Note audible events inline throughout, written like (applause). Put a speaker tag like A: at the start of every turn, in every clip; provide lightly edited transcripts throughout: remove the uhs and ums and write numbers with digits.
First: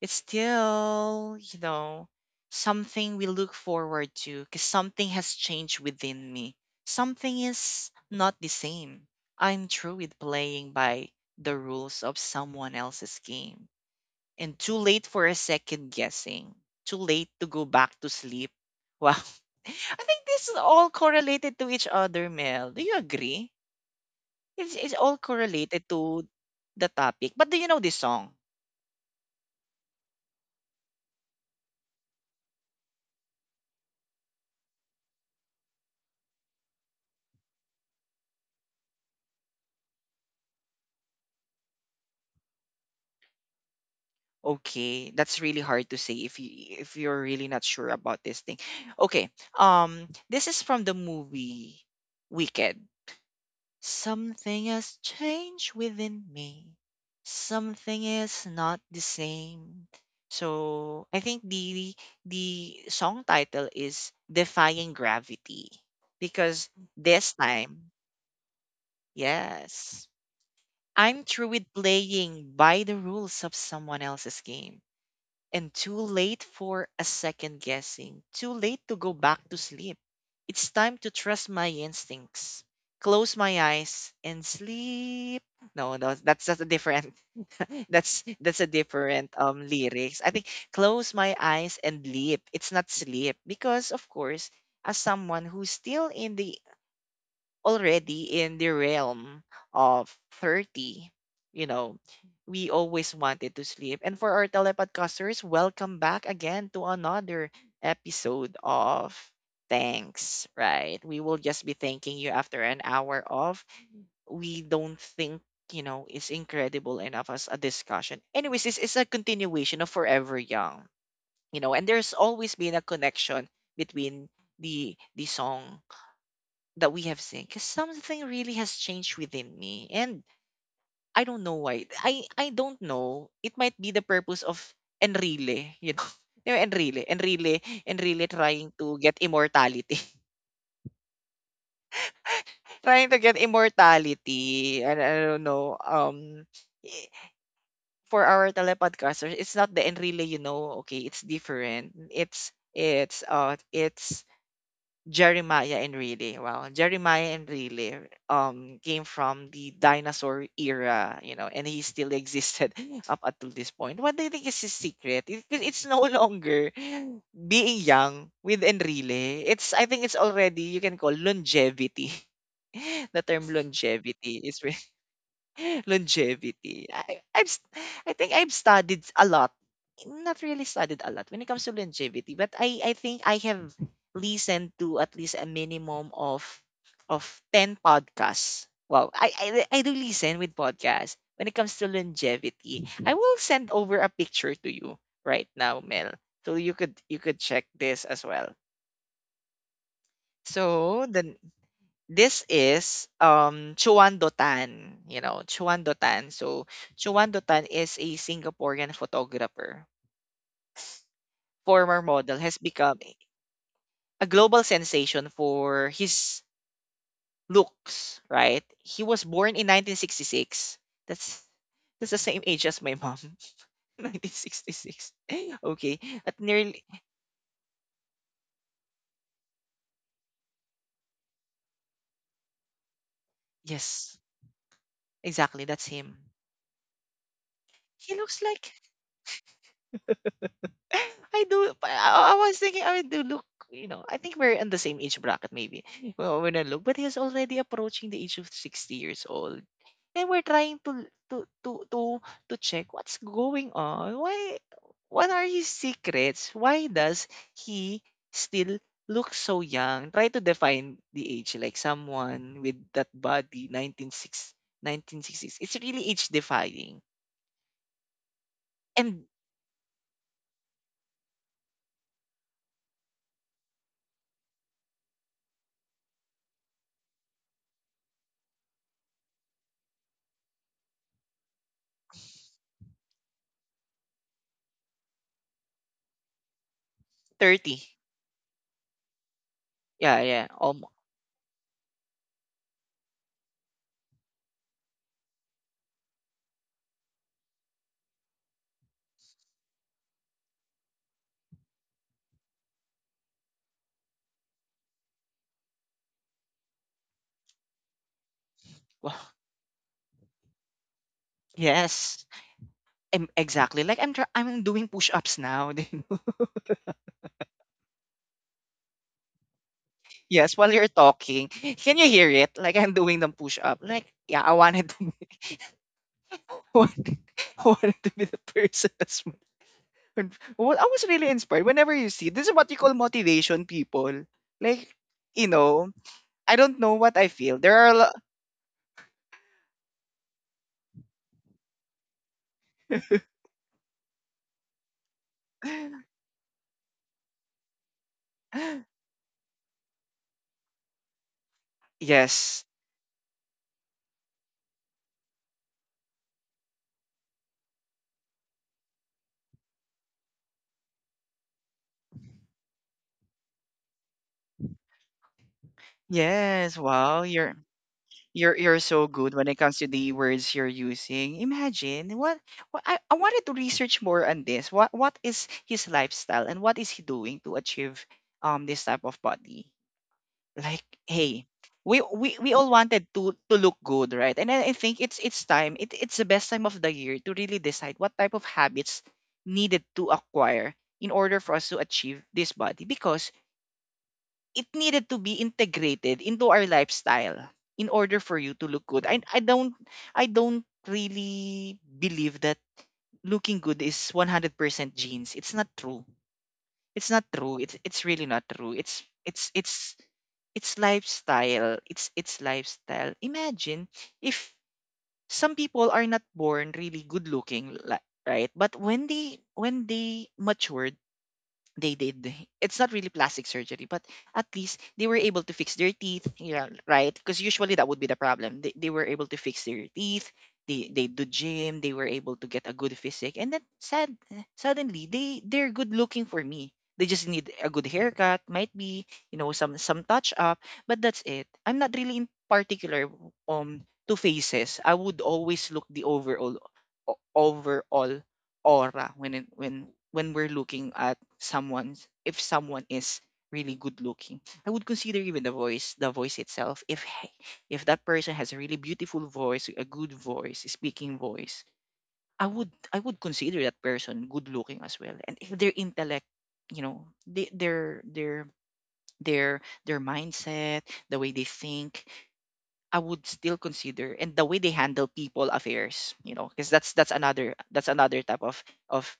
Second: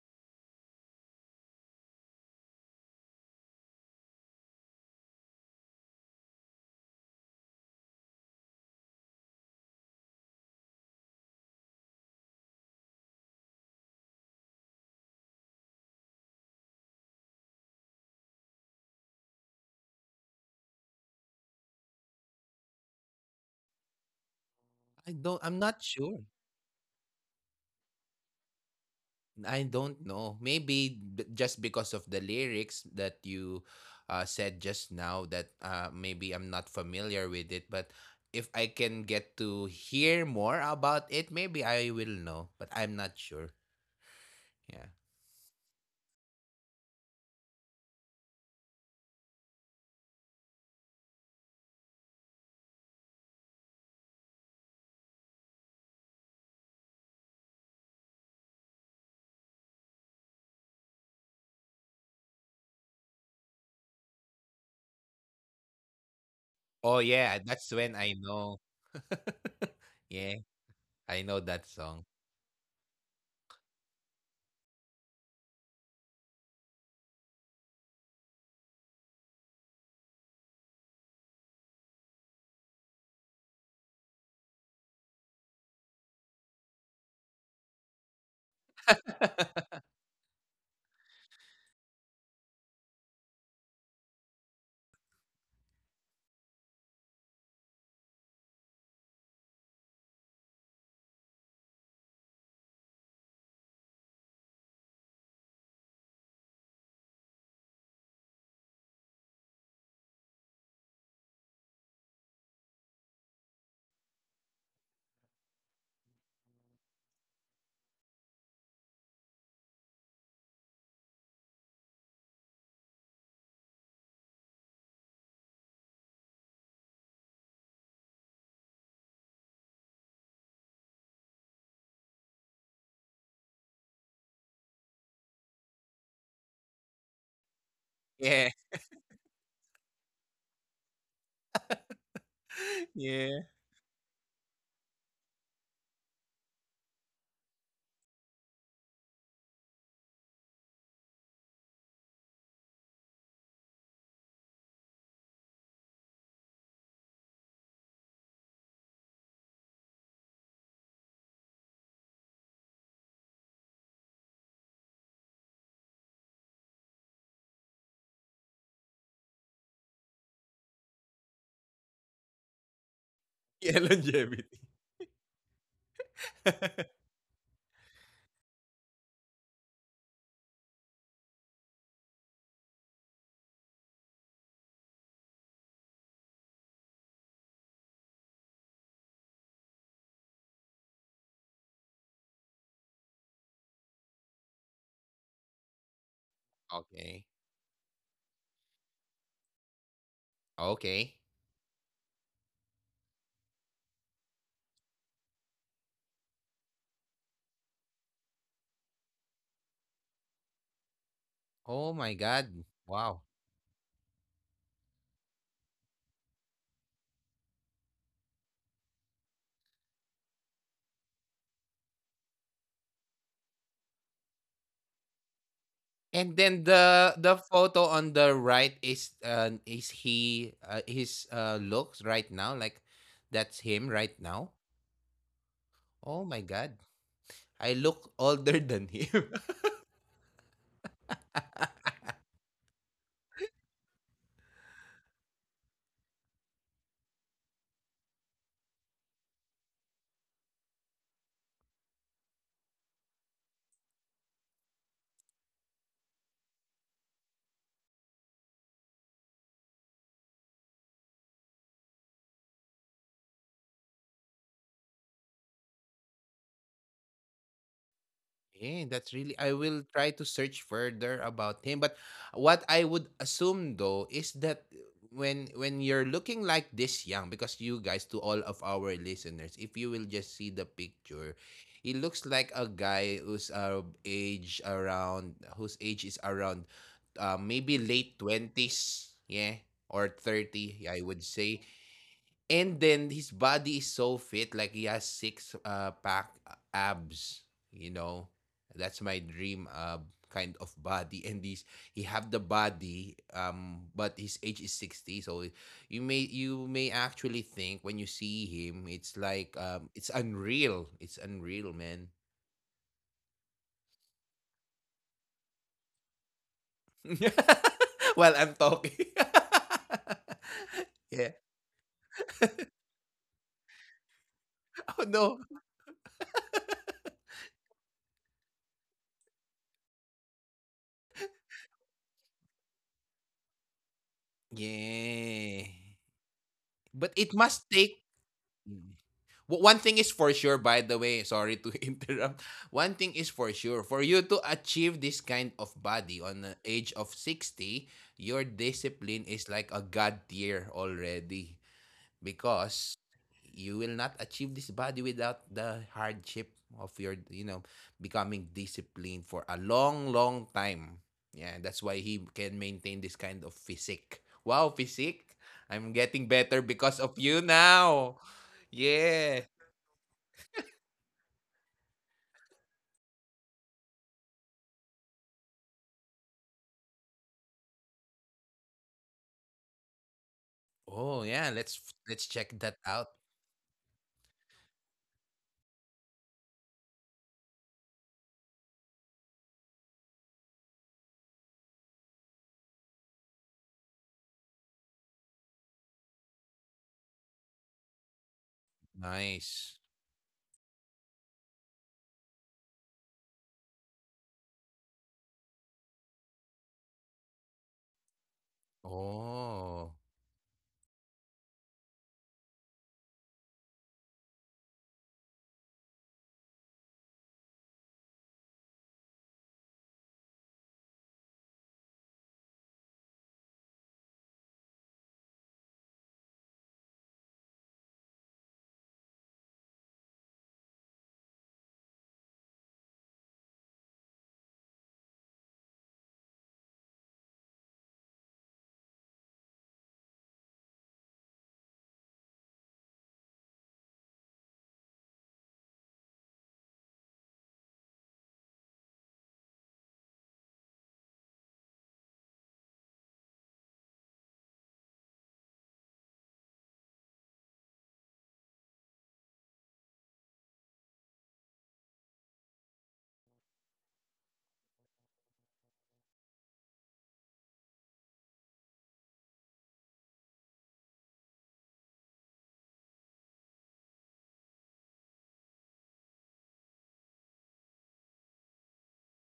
A: It's still, you know, something we look forward to because something has changed within me. Something is not the same. I'm through with playing by the rules of someone else's game. And too late for a second guessing. Too late to go back to sleep. Wow. (laughs) I think this is all correlated to each other, Mel. Do you agree? It's
B: I
A: all
B: don't I'm not
A: correlated
B: sure.
A: to the topic. But do you know this song?
B: I don't know. Maybe just because of the lyrics that you said just now that maybe I'm not familiar with it, but if I can get to hear more about it, maybe I will know, but I'm not sure. Yeah.
A: Okay, that's really hard to say if you're really not sure about this thing. Okay, this is from the movie Wicked. Something has changed within me. Something is not the same. So I think the song title is Defying Gravity because
B: Oh
A: this
B: yeah, that's
A: time,
B: when I know.
A: yes,
B: (laughs) Yeah,
A: I'm
B: I know
A: through
B: that
A: with
B: song.
A: playing by the rules of someone else's game and too late for a second guessing, too late to go back to sleep. It's time to trust my instincts. Close my eyes and sleep. No, no, that's a different. (laughs) That's a different lyrics. I think close my eyes and sleep. It's not sleep because of course, as someone who's still in the already in the realm of 30, you know, we always wanted to sleep. And for our telepodcasters, welcome back again to another episode of Thanks, right? We will just be thanking you after an hour of we don't think you know is incredible enough as a discussion. Anyways, this is a continuation of Forever Young. You know, and there's always been a connection between the song that we have seen because something really has changed within me and I don't know why I don't know. It might be the purpose of Enrile, you know. (laughs) You know, enrile
B: Yeah.
A: trying to get immortality. (laughs)
B: (laughs)
A: Trying to get
B: Yeah.
A: immortality and I don't know. I- for our telepodcasters, it's not the Enrile, you know. Okay, it's different. It's Jeremiah and Riley. Wow, Jeremiah and Riley came from the dinosaur era, you know, and he still existed (laughs) up until this point. What do you think is his secret? It's no (laughs) longer being young with Enrile. It's I think it's already you can call longevity. (laughs) The term
B: Yeah,
A: longevity is
B: longevity.
A: (laughs) longevity.
B: (laughs)
A: I think I've studied a lot. Not really studied a lot when it comes to longevity, but I think I have listened to at least a minimum of of 10 podcasts. Wow, I do listen with podcasts. When it comes to longevity, I will send over a picture to you right now, Mel. So you could you
B: Okay.
A: could check this as well. So
B: Okay.
A: then this is Chuandotan, you know, Chuandotan. So Chuan Chuandotan is a Singaporean photographer, former
B: Oh my
A: model, has
B: god.
A: become
B: Wow.
A: a global sensation for his looks, right? He was born in 1966. That's that's the same age as my mom. (laughs) 1966. (laughs) Okay. At
B: And then
A: nearly
B: the photo on the right is he his looks right now, like that's him right
A: yes,
B: now?
A: exactly, that's
B: Oh
A: him.
B: my god. I look (laughs)
A: He looks
B: older
A: like
B: than him.
A: (laughs) I
B: (laughs)
A: do. But I was thinking I would do look. You know, I think we're in the same age bracket, maybe. Well, when I look, but he's already approaching the age of 60 years old, and we're trying to check what's going on. Why? What are his secrets? Why does he still look so young? Try to define the age, like someone with that body, nineteen sixties. It's really age defying.
B: Yeah, that's
A: And
B: really. I will try to search further about him. But what I would assume though is that when you're looking like this young, because you guys, to all of our listeners, if you will just see the picture, he looks like a guy who's age around whose age is around, maybe
A: 30.
B: late 20s, yeah, or
A: Yeah, yeah.
B: 30,
A: Almost.
B: I would say. And then his body is so fit, like he has six pack abs. You know, that's my dream kind of body. And he have the body, but his age is 60. So you may actually think when you see him, it's
A: (laughs)
B: like it's unreal. It's unreal, man.
A: Yes, exactly. Like I'm doing push-ups now. (laughs) Do you know?
B: (laughs) While I'm talking,
A: Yes, while you're
B: (laughs) yeah.
A: talking. Can you hear it? Like I'm doing the push-up. Like, yeah, I wanted
B: Oh
A: to be,
B: no,
A: (laughs) I wanted, I wanted to be the person (laughs) as well. And- Well, I was really inspired. Whenever you see, this is what you call motivation, people. Like, you
B: yeah.
A: know, I don't know
B: But
A: what
B: it
A: I feel.
B: must
A: There are a
B: take.
A: lot.
B: One thing is for sure, by the way, sorry to (laughs) interrupt. One thing is for sure, for you to achieve this kind of
A: (gasps)
B: body on the age of 60, your
A: (laughs)
B: discipline is like a god tier already,
A: Yes.
B: because you will not achieve this body without the hardship of your, you know, becoming disciplined for a long, long time. Yeah, that's why he can maintain this kind of physique. Wow, physique. I'm getting better
A: Yes.
B: because of you
A: Wow. You're
B: now.
A: You're you're so
B: Yeah.
A: good when it comes to the words you're using. Imagine what I wanted to research more on this. What is his lifestyle and what is he doing to achieve this type of body? Like
B: Oh, yeah,
A: hey,
B: let's check
A: we
B: that
A: all
B: out.
A: wanted to look good, right? And I think it's time. It's the best time of the year to really decide what type of habits needed to acquire in order for us to achieve this body because it needed to be integrated into our lifestyle in order for you to look good.
B: Nice.
A: I don't really believe that looking good is 100% genes. It's not true. It's not true. It's really not true.
B: Oh.
A: It's lifestyle. It's lifestyle. Imagine if some people are not born really good looking, right? But when they matured, they did. It's not really plastic surgery, but at least they were able to fix their teeth, yeah, right? Because usually that would be the problem. They were able to fix their teeth. They do gym. They were able to get a good physique, and then sad suddenly they're good looking. For me, they just need a good haircut, might be, you know, some touch up. But that's it. I'm not really in particular, to faces. I would always look the overall overall aura. When we're looking at someone, if someone is really good looking, I would consider even the voice, the voice itself. If that person has a really beautiful voice, a good voice, a speaking voice, I would consider that person good looking as well. And if their intellect, you know, they, their their mindset, the way they think, I would still consider. And the way they handle people affairs, you know, because that's another type of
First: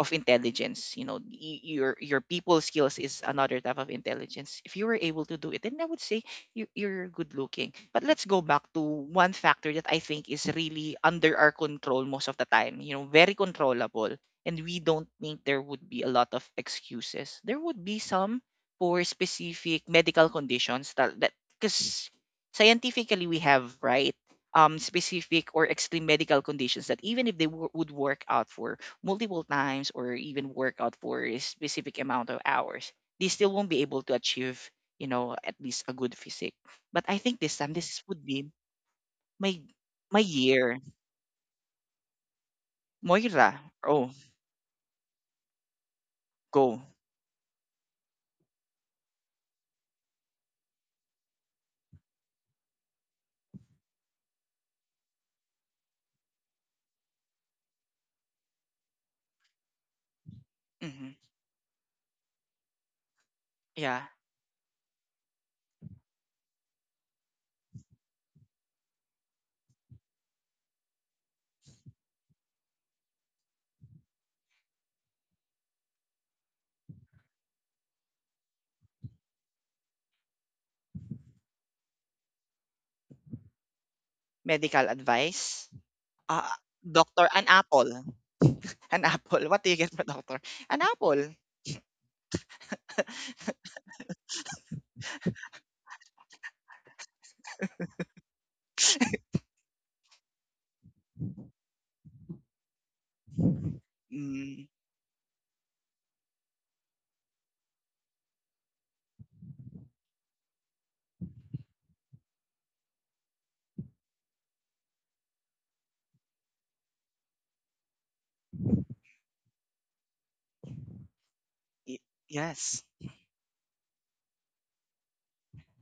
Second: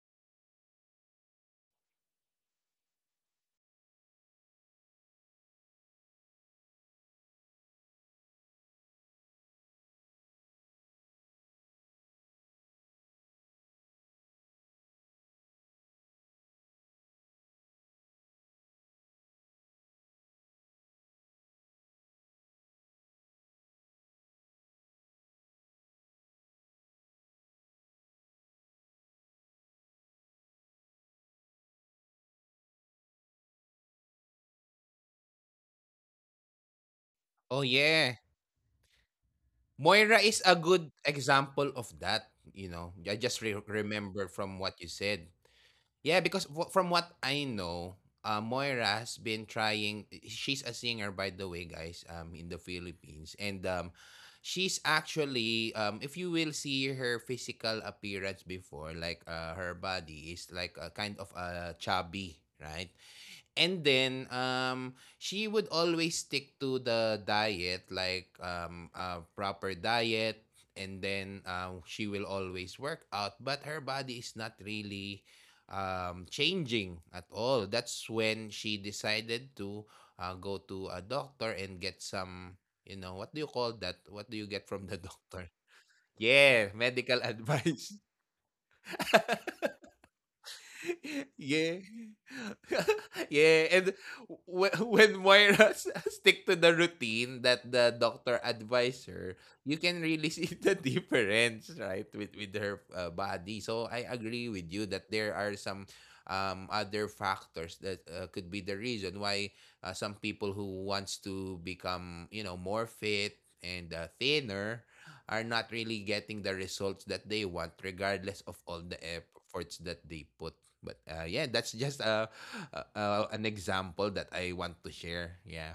A: of intelligence, you know. Your people skills is another type of intelligence. If you were able to do it, then I would say you, you're good looking. But let's go back to one factor that I think is really under our control most of the time, you know, very controllable. And we don't think there would be a lot of excuses. There would be some for specific medical conditions that that because scientifically we have, right, specific or extreme medical conditions that even if they would work out for multiple times or even work out for a specific amount of hours, they still won't be able to achieve, you know, at least a good physique. But I think this
B: Oh
A: time this
B: yeah.
A: would be my
B: Moira
A: my
B: is a
A: year.
B: good example of that, you know. I just
A: Moira, oh,
B: remember from what you said. Yeah, because
A: go.
B: from what I know, Moira has been trying eh, she's a singer by the way, guys, in the Philippines, and she's actually, if you will see her physical appearance before, like her body is like a
A: Hmm.
B: kind of a chubby, right? And
A: Yeah,
B: then she would always stick to the diet, like a proper diet, and then she will always work out, but her body is not really changing at all. That's when she decided to go to a doctor and get some, you know, what do you call that? What do you get
A: medical
B: from the (laughs) doctor?
A: advice. Uh,
B: Yeah,
A: doctor,
B: medical (laughs)
A: an apple.
B: advice.
A: An (laughs) apple. What do
B: (laughs)
A: you get for doctor? An apple.
B: (laughs) Yeah. (laughs) Yeah, and (laughs) when Moira (laughs) stick to the routine that the doctor advised her, you can really see (laughs) the difference, right, with her body. So I agree
A: Mm,
B: with you that there are some other factors that could be the reason why some people who wants to become, you know, more fit and thinner are not really getting the results that they want regardless of all the efforts that they put. But yeah, that's
A: y-
B: just
A: yes.
B: an example that I want to share. Yeah.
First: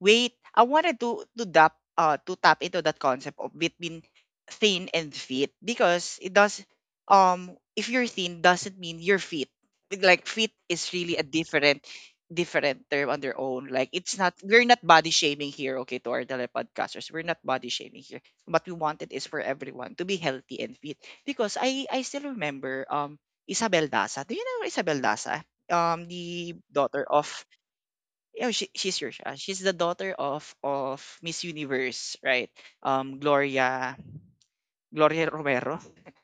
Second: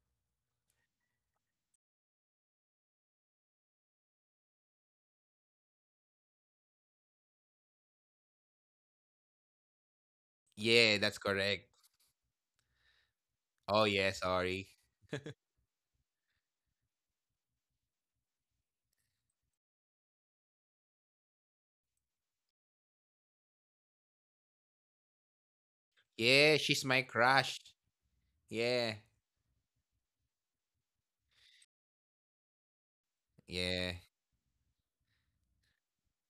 A: Wait, I wanted to tap into that concept of between thin and fit, because it does, if you're thin doesn't mean you're fit. Like fit is
B: Yeah, that's
A: really a
B: correct.
A: different term on their own.
B: Oh,
A: Like
B: yeah,
A: it's not,
B: sorry.
A: we're not body shaming here, okay, to our telepodcasters. We're not body shaming here. What we wanted is for everyone to be healthy and fit. Because I still remember Isabel Daza. Do you know Isabel Daza? Um,
B: Yeah,
A: the
B: she's my
A: daughter of,
B: crush.
A: you know,
B: Yeah.
A: she's your she's the daughter of Miss Universe, right? Um,
B: Yeah.
A: Gloria
B: (laughs)
A: Gloria Romero.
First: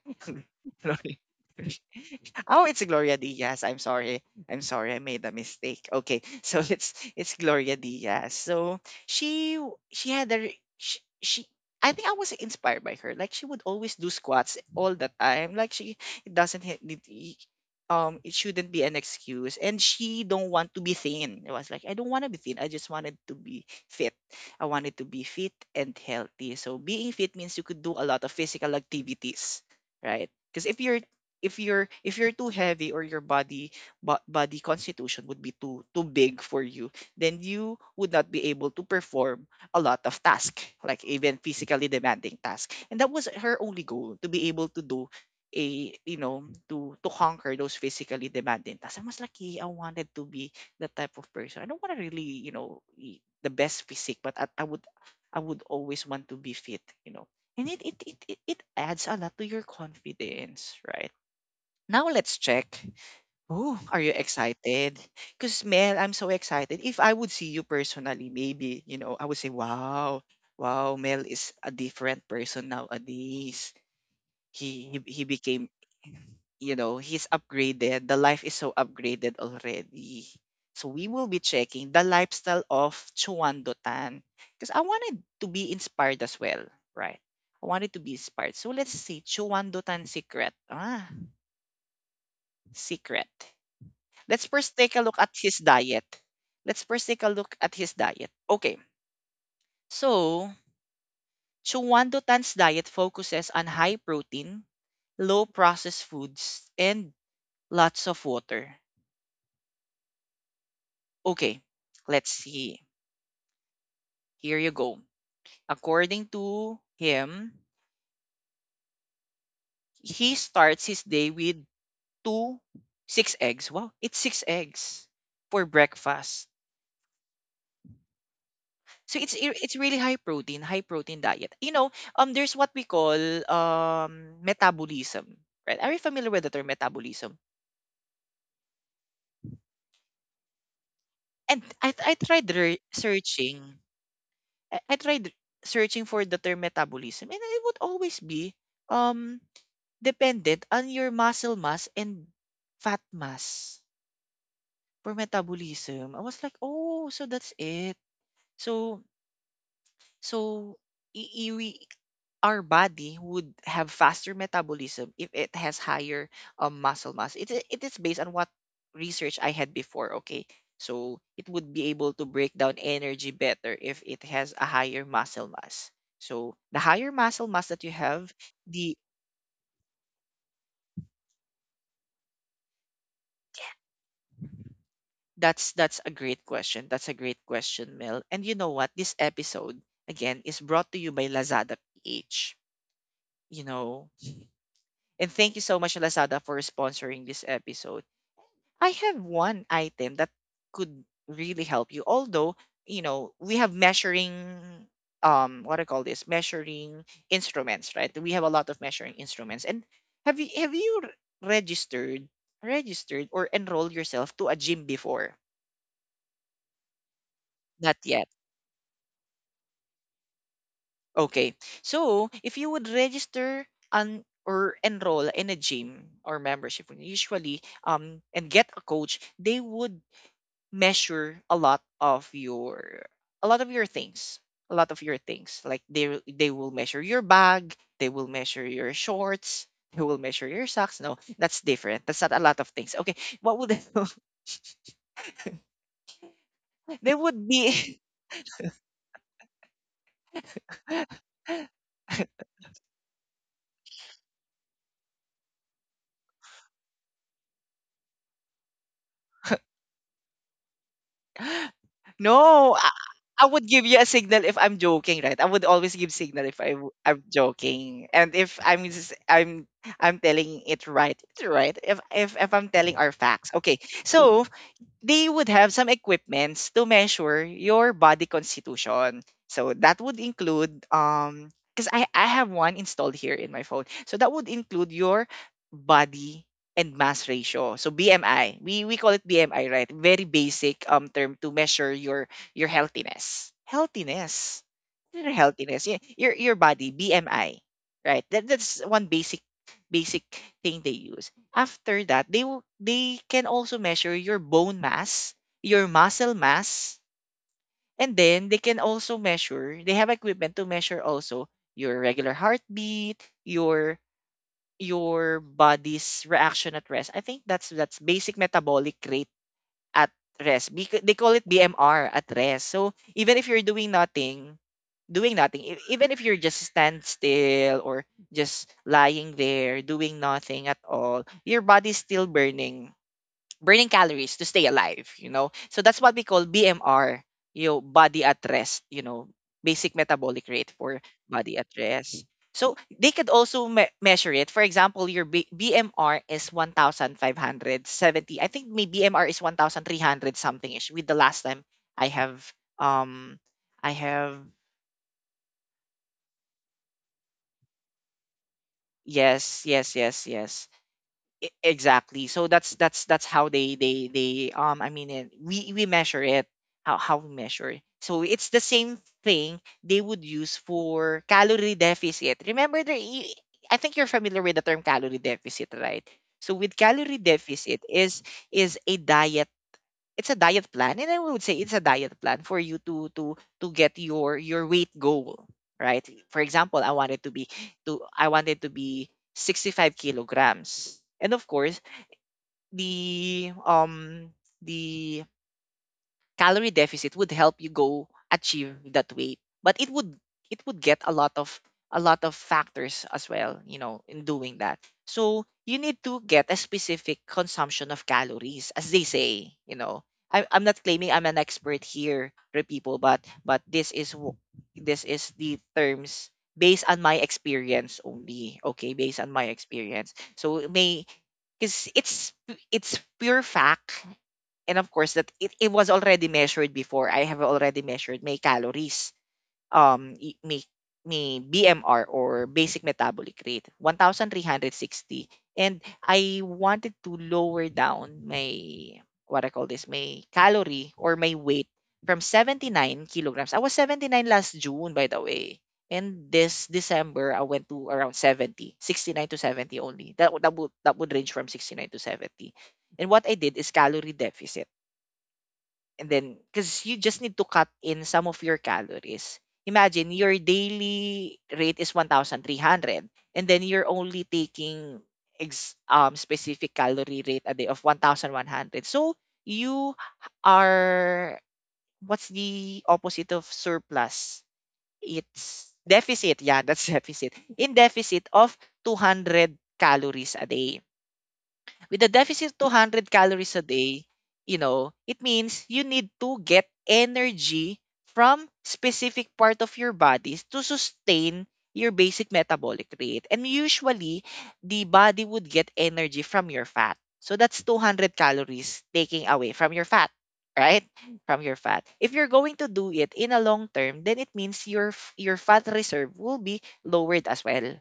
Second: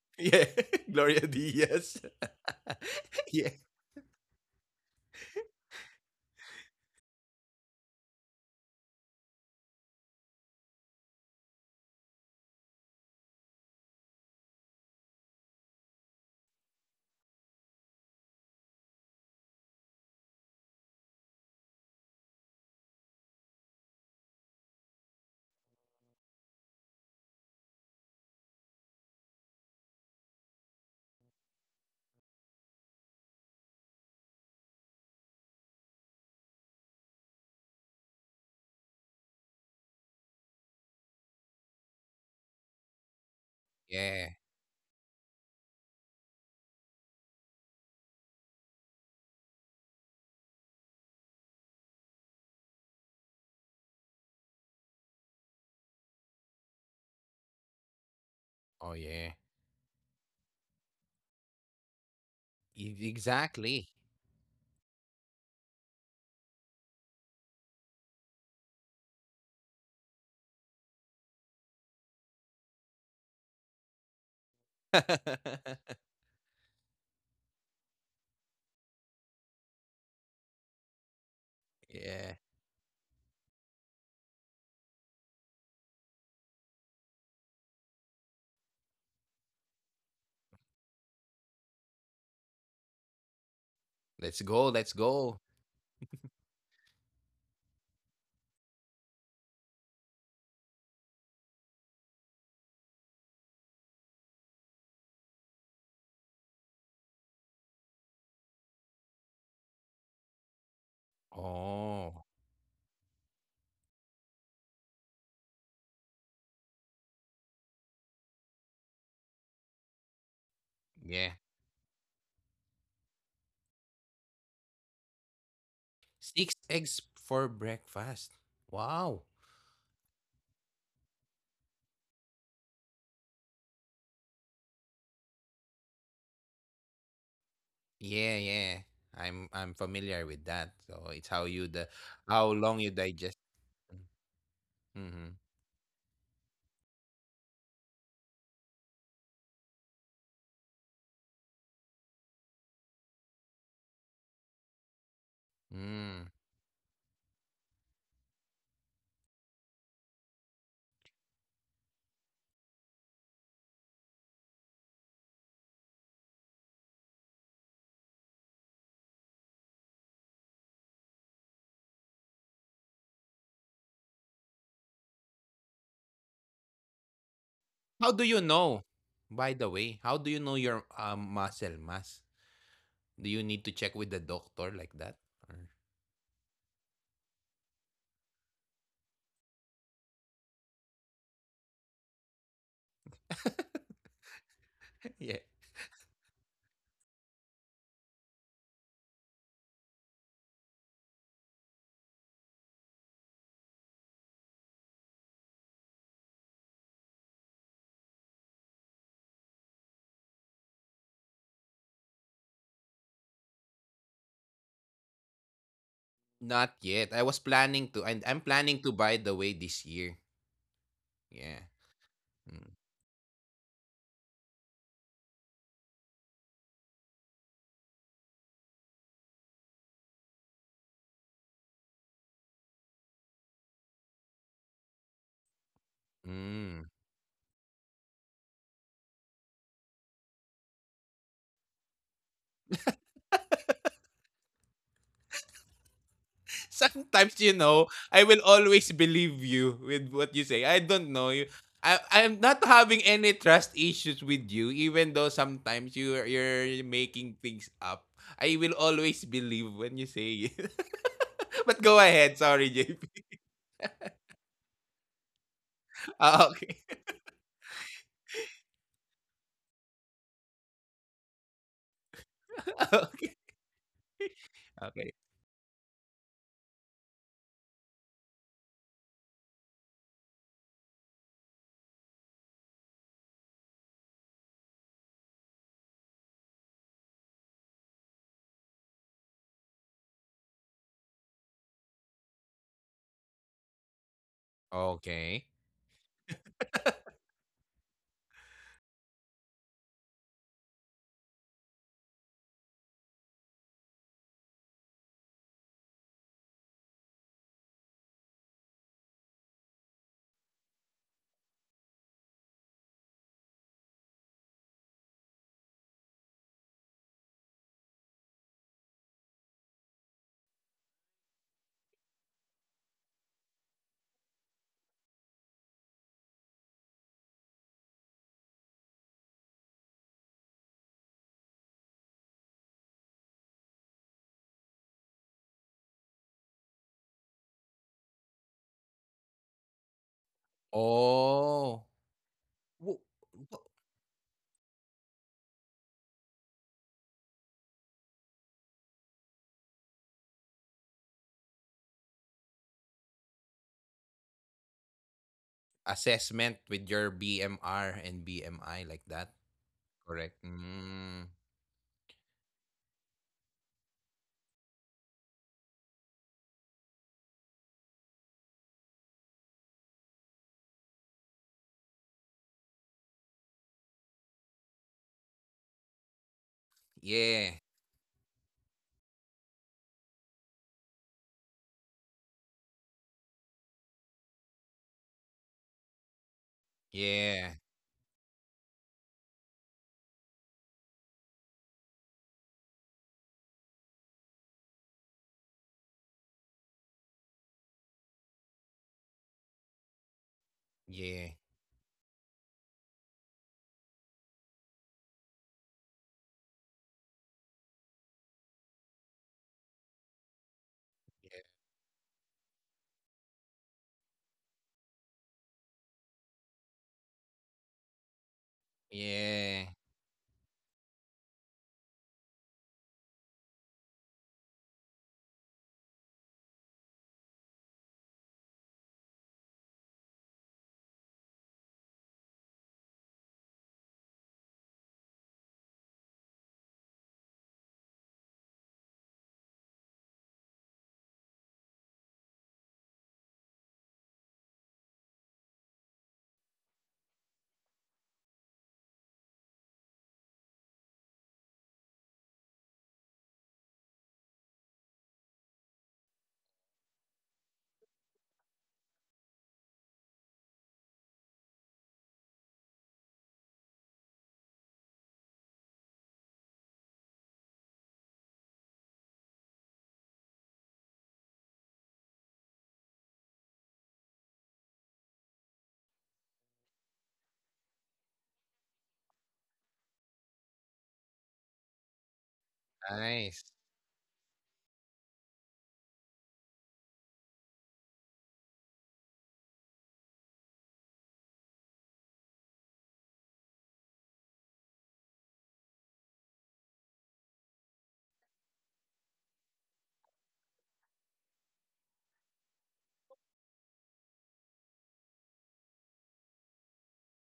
A: (laughs)
B: Yeah.
A: Gloria.
B: Gloria Diaz.
A: Oh, it's Gloria
B: (laughs) Yeah.
A: Diaz. I'm sorry. I'm sorry. I made a mistake. Okay, (laughs) so it's Gloria Diaz. So she w- she had a re- she, I think I was inspired by her. Like she would always do squats all the time. Like she, it doesn't hit, it- it shouldn't be an excuse. And she don't want to be thin. It was like, I don't want to be thin. I just wanted to be fit. I wanted to be fit and healthy. So being fit means you could do a lot of physical activities, right? Because if you're too heavy or your body body constitution would be too big for you, then you would not be able to perform a lot of tasks, like even physically demanding tasks. And that was her only goal, to
B: Yeah.
A: be able to do a you know to conquer those physically demanding tasks. I was lucky. I wanted to be that type of person. I don't want to really, you know, be the best physique. But I would I would always want to be fit, you know. And it
B: Oh,
A: adds a
B: yeah.
A: lot to your confidence, right? Now let's check. Oh,
B: Exactly.
A: are you excited? Because Mel, I'm so excited. If I would see you personally, maybe, you know, I would say, wow, wow, Mel is a different person nowadays. He
B: (laughs)
A: became, he's upgraded. The life is so upgraded already. So we will be checking the
B: Yeah.
A: lifestyle of Chuando Tan. Because I wanted to be inspired as well, right? I wanted to be inspired. So let's see, Chuando Tan secret. Secret.
B: Let's
A: Let's
B: go.
A: first
B: Let's
A: take a look at
B: go.
A: his diet. Let's first take a look at his diet. Okay. So, Chungwando Tan's diet focuses on high protein, low processed foods, and lots of water. Okay.
B: Oh,
A: Let's see. Here you go. According to him, he starts his
B: yeah.
A: day with two, six eggs. Wow. It's six eggs for breakfast.
B: Six eggs for breakfast.
A: So
B: Wow.
A: it's really high protein diet. You know, there's what we call metabolism, right? Are you familiar with the term metabolism?
B: Yeah, yeah. I'm familiar with that. So it's how
A: And
B: you the
A: I
B: how
A: tried
B: long you digest.
A: searching, I tried
B: Mm-hmm.
A: searching for the term metabolism, and it would always be um dependent on your muscle mass and fat mass for metabolism. I
B: Mm.
A: was like, oh, so that's it. So so I- we Our body would have faster metabolism if it has higher muscle mass. It is based on what research I had before, okay? So it would be able to break down energy better if it has a higher muscle mass. So the higher muscle mass that you
B: How do
A: have.
B: you know?
A: the
B: By the way, how do you know your muscle mass? Do you need to check with the doctor like that? Or...
A: that's that's a great question. That's a great question, Mel. And you know what? This episode again is brought to you by Lazada PH. You know,
B: (laughs)
A: and
B: yeah.
A: thank you so much, Lazada, for sponsoring this episode. I have one item that could really help you. Although, you know, we have measuring what I call this measuring instruments, right? We have a lot of measuring instruments. And have you have you r- registered registered or enrolled yourself to a gym before?
B: Not yet. I was planning to,
A: Not
B: and
A: yet.
B: I'm planning to, by the way, this year.
A: Okay.
B: Yeah.
A: So, if
B: Mm.
A: you would register an or enroll in a gym or membership usually and get a coach, they would measure a lot of your things a lot of your things, like they will
B: Mm.
A: measure your bag, they will measure your shorts, they will measure your socks. No, that's different. That's not a lot of things. Okay, what would they do? (laughs) They
B: Sometimes,
A: would
B: you know,
A: be.
B: I will always believe you with what you say. I don't
A: (laughs)
B: know you. I'm not having any trust issues with you, even though sometimes you're making things up. I will always believe when you say it. (laughs) But go ahead, sorry,
A: No, I,
B: JP.
A: I would give you a signal if I'm joking, right? I would always give signal
B: Ah,
A: if
B: okay.
A: I'm joking. And if I'm s- I'm telling it right, it's right if I'm
B: (laughs)
A: telling our
B: Okay.
A: facts, okay? So
B: Okay.
A: they would have some equipments to measure your body constitution. So that would include because I have one installed here in my phone. So that would include your body and mass ratio. So BMI. We call it BMI, right? Very basic term to measure your healthiness. Healthiness. Your
B: Okay.
A: healthiness. Your body, BMI. Right? That's one basic thing they use. After that, they can also measure your bone mass, your muscle mass, and then they can also measure. They have equipment to measure also your regular heartbeat, your body's reaction at rest. I think that's basic metabolic rate at rest. Because they call it BMR at rest. So even if you're doing nothing, even if you're just stand still or just lying there doing nothing at all, your body's still burning calories to stay alive. So that's what we call BMR, your body at rest, basic metabolic rate for body at
B: Oh.
A: rest. So they
B: Wo-
A: could also
B: wo-
A: measure it. For example, your BMR is 1570. I think my BMR is 1300 something ish with the last time I have um I have
B: Assessment with your BMR and BMI, like that.
A: yes, yes, yes,
B: Correct.
A: yes.
B: Mm.
A: Exactly, so that's how they I mean it, we measure it, how we measure it. So it's the same thing they would use for calorie deficit. Remember there, I think you're familiar with the term calorie deficit, right? So with calorie
B: Yeah.
A: deficit is a diet. It's a diet plan and I would say it's a diet plan for you to get your weight goal, right? For example, I wanted to be
B: Yeah.
A: to i wanted to be 65 kilograms. And of course, the um the calorie deficit would help you go achieve that weight. But it would get a lot
B: Yeah.
A: of factors as well, in doing that. So you need to get a specific consumption of calories, as they say, I'm not claiming I'm an
B: Yeah.
A: expert here, re people, but this is the terms based on my experience only, okay? Based on my
B: Yeah.
A: experience. So it may, because it's pure fact. And of course that it was already measured before. I have already measured my calories, um y- my, my BMR, or basic metabolic rate, 1360. And I wanted to lower down my, what I call this, my calorie or my weight, from 79 kilograms. I was 79 last June, by the way. And this December, I went to around 70, 69 to 70 only. That would range from 69 to 70. And what I did is calorie deficit. And then, because you just need to cut in some of your calories. Imagine your daily rate is 1,300, and then you're only taking specific calorie rate a day of 1,100. So you are, what's the opposite of surplus? It's deficit. Yeah, that's (laughs) deficit. In deficit of 200 calories a day. With a deficit 200 calories a
B: Nice.
A: day, it means you need to get energy from specific part of your bodies to sustain your basic metabolic rate. And usually, the body would get energy from your fat. So that's 200 calories taking away from your fat, right? From your fat. If you're going to do it in a long term, then it means your fat reserve will be lowered as well.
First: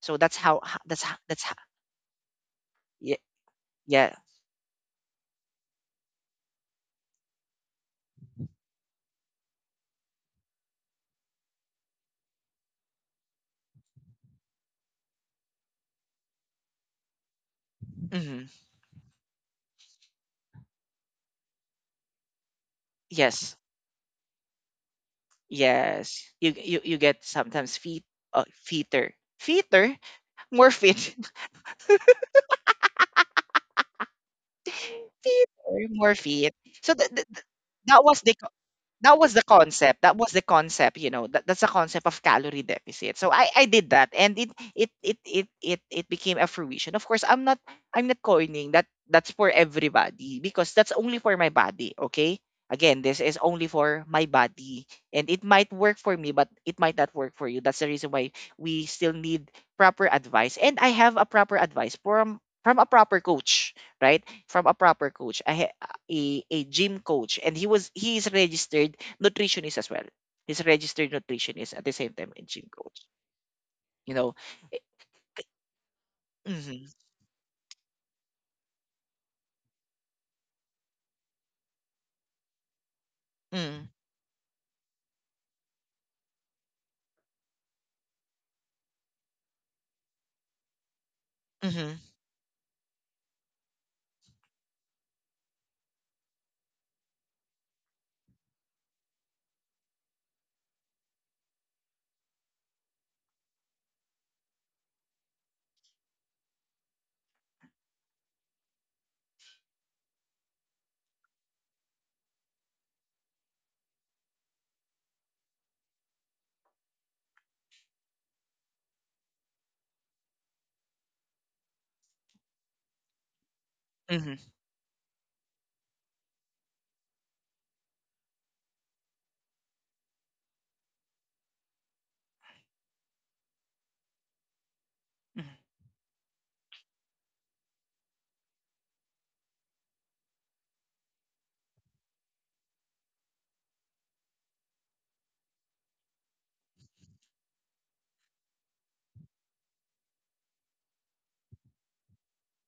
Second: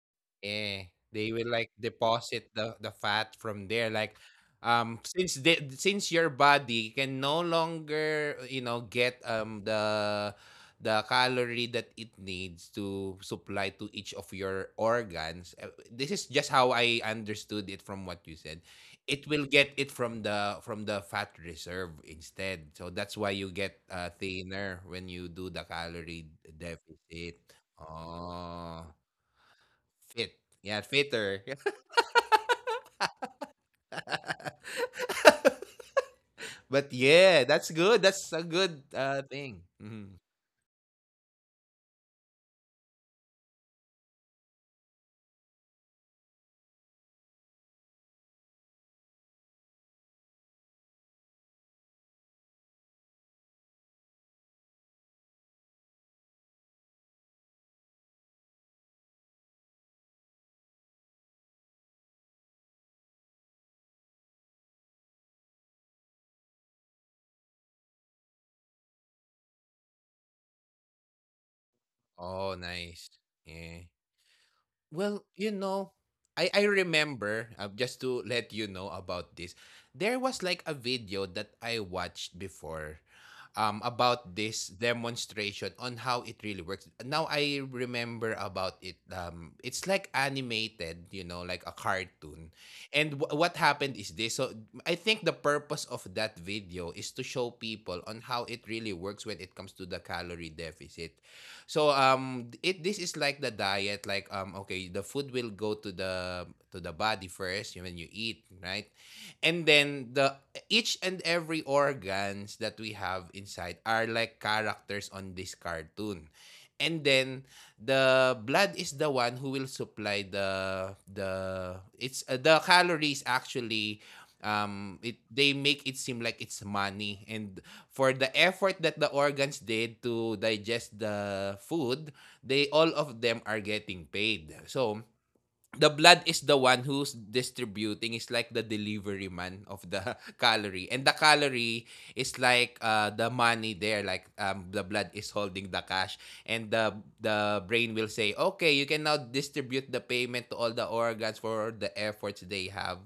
A: So that's how ho-
B: Yeah,
A: that's ho-
B: they
A: that's
B: will
A: ho-
B: like deposit the
A: yeah,
B: fat from there.
A: yeah.
B: Like, since the since your body can no longer, you know, get the calorie that it needs to supply to each of your organs. This is just how I understood it from what you said.
A: Mhm.
B: It will get it from the fat reserve instead. So that's why you get
A: Yes,
B: thinner when you do the calorie
A: yes. You
B: deficit.
A: get sometimes feet,
B: Oh.
A: feeter, feeter,
B: Fit. Yeah,
A: more
B: fitter.
A: feet, (laughs)
B: (laughs)
A: feeter, more feet.
B: But
A: So
B: yeah, that's good. That's
A: that
B: a
A: was the
B: good
A: that
B: thing.
A: was the
B: Mhm.
A: concept. That was the concept. That's the concept of calorie deficit. So I did that and it became a fruition. Of course, I'm not coining that that's for everybody, because that's only for my body, okay? Again, this is only for my body, and it might work for me but it might not work for you. That's the reason why we still need proper advice, and I have a proper advice from a proper coach, right? From a proper coach. A gym coach, and he is registered nutritionist as well. He's a registered nutritionist at the same
B: Oh,
A: time and gym
B: nice.
A: coach.
B: Yeah.
A: you know Eh,
B: Well, you know, I
A: mm-hmm,
B: remember, just to let you know about this. There was like a video that I watched before about this demonstration on how it really works. Now I remember about it. It's like animated, you know, like a
A: mm-hmm,
B: cartoon. And what happened is this. So I think the purpose of that video is to show people on how it really works when it comes to the calorie deficit. So it this is like the diet, like okay, the food will go to the body first when you eat, right? And then the each and every organs that we have inside are like characters on this cartoon. And then the blood is the one who will supply the it's the calories, actually.
A: mm-hmm,
B: It they make it seem like it's money, and for the effort that the organs did to digest the food, they all of them are getting paid. So
A: mm-hmm,
B: the blood is the one who's distributing, it's like the delivery man of the (laughs) calorie, and the calorie is like the money there, like the blood is holding the cash. And the brain will say, okay, you can now distribute the payment to all the organs for the efforts they have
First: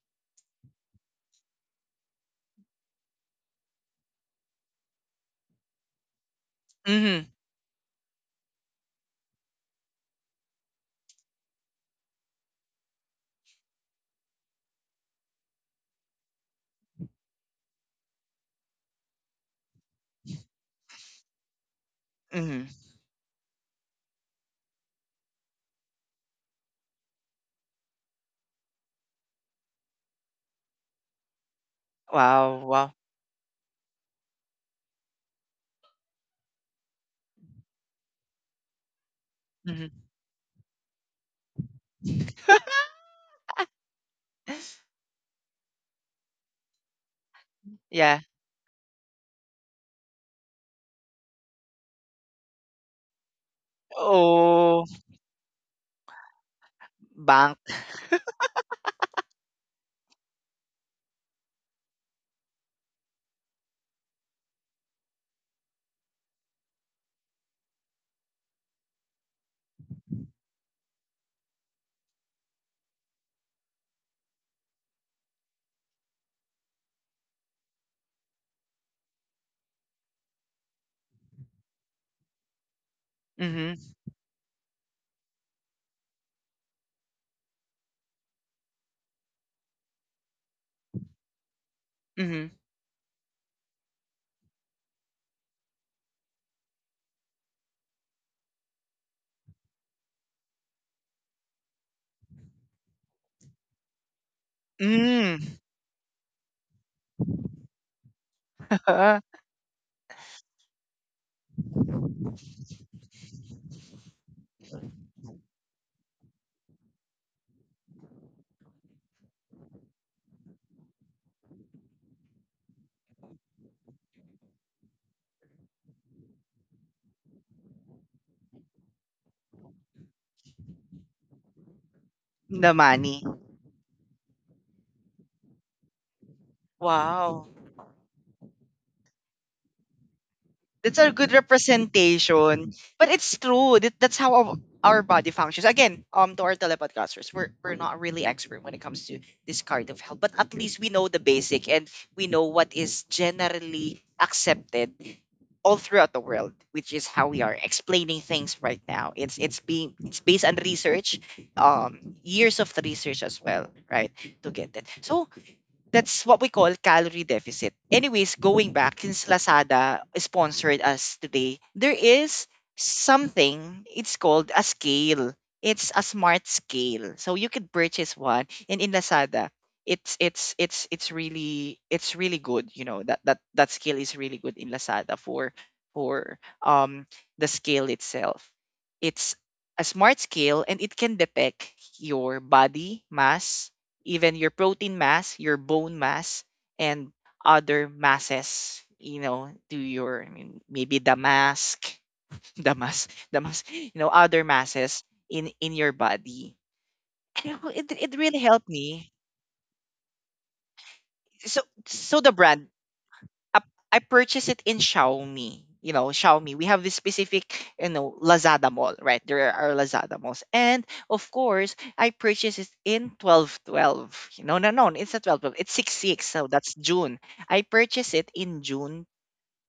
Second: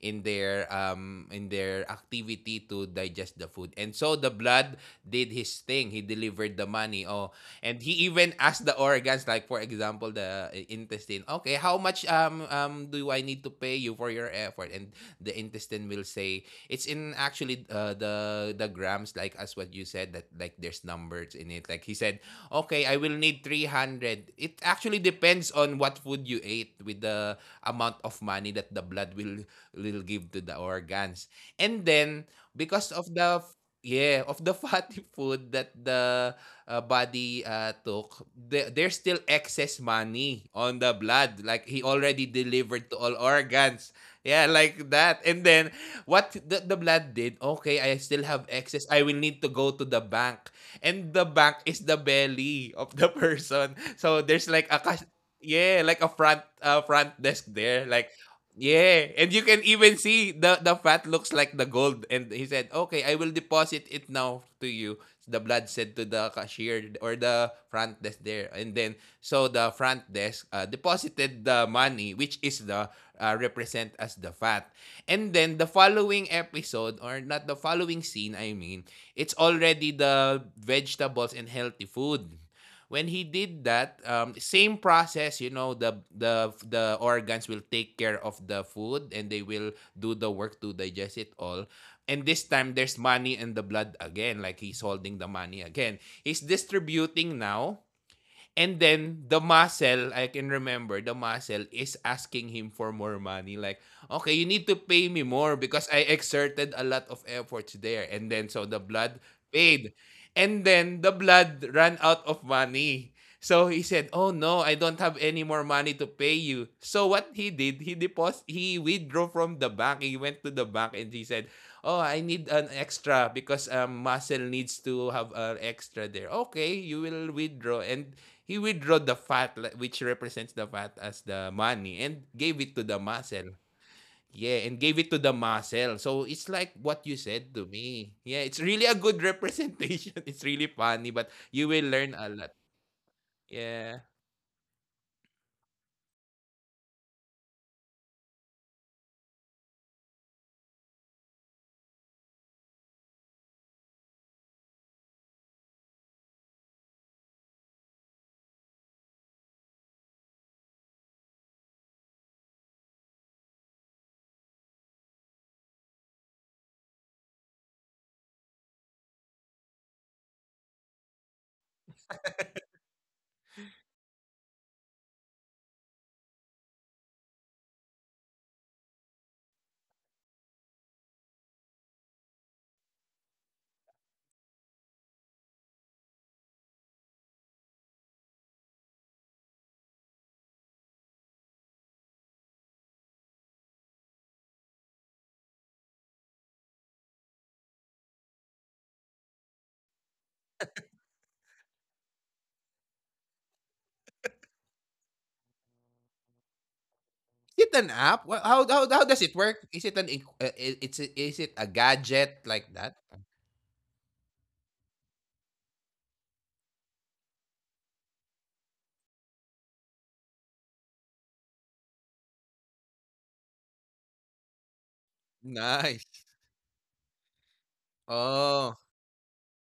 B: in their activity to digest the food. And so the blood did his thing. He delivered the money.
A: mm-hmm,
B: Oh, and he even asked the organs, like, for example, the intestine, "Okay, how much do I need to pay you for your effort?" And the intestine will say, it's in actually the grams, like as what you said, that like there's numbers in it." Like he said,
A: mm-hmm.
B: okay, I will need 300. It actually depends on what food you ate, with the amount of money that the blood will give to the organs. And then
A: Wow, wow,
B: because of the, yeah, of the (laughs) fatty food that the body took, the there's still excess
A: mm-hmm.
B: money on the blood, like he already
A: (laughs)
B: delivered to all organs, yeah, like that. And then what the blood did, okay, I
A: Yeah.
B: still have excess, I will need to go to the bank. And the bank is the belly of the (laughs) person. So there's like a
A: Oh,
B: yeah, like a front front desk
A: bank,
B: there, like Yeah, and you can even see the fat looks like the gold. And he said, "Okay, I will deposit it now to you." The blood said to the cashier or the front desk there. And then so the front desk deposited the money, which is the represent as the fat. And then the following episode, or not the following scene, I mean, it's already the vegetables and healthy food. When he
A: mm-hmm,
B: did that, same process, you know, the organs will take care of the food and they will do the work to digest it all. And
A: mm-hmm,
B: this time, there's money in the blood again, like he's holding the money again. He's distributing now. And then the muscle, I can remember, the muscle is asking him for more money. Like, okay, you need to pay me
A: mm-hmm.
B: more because I exerted a lot of efforts there. And then so the blood
A: (laughs)
B: paid. And then the blood ran out of money. So he said, "Oh no, I don't have any more money to pay you." So what he did, he deposit, he withdrew from the bank. He went to the bank and he said, "Oh, I need an extra because muscle needs to have an extra there." Okay, you will withdraw. And He withdrew the fat, which represents the fat as the money, and gave
A: The
B: it to the
A: money.
B: muscle. Yeah, and gave it to the muscle. So it's like what you
A: Wow.
B: said to me. Yeah, it's really a good representation. (laughs) It's really
A: That's a
B: funny,
A: good
B: but you will learn a lot.
A: representation. But it's true. That,
B: Yeah.
A: that's how our body functions. Again, to our telepodcasters, we're not really expert when it comes to this kind of health, but at least we know the basic, and we know what is generally accepted all throughout the world, which is how we are explaining things right now. It's based on research, years of the research as well, right, to get that. So that's what we call calorie deficit. Anyways, going back, since Lazada sponsored us today, there is something, it's called a scale. It's a smart scale. So you could purchase one. And in Lazada, it's really good. You know, that scale is really good in Lazada, for for um the scale itself. It's a smart scale, and it can detect your body mass, even your protein mass, your bone mass, and other masses, to your, I mean, maybe the mask, (laughs) the mass, other masses in your body. I know.
B: Is it
A: It,
B: an
A: it
B: app?
A: really
B: Wha-
A: helped
B: How how,
A: me.
B: how does it work? Is it an eq- I- Is it
A: So
B: a
A: so the
B: gadget
A: brand,
B: like that?
A: I purchased it in Xiaomi. You know, Xiaomi. We have this specific, Lazada mall, right? There are Lazada malls. And of course, I purchased it in 1212. No, no, no. It's not 1212. It's six six.
B: Nice.
A: So that's June. I purchased it in
B: Oh,
A: June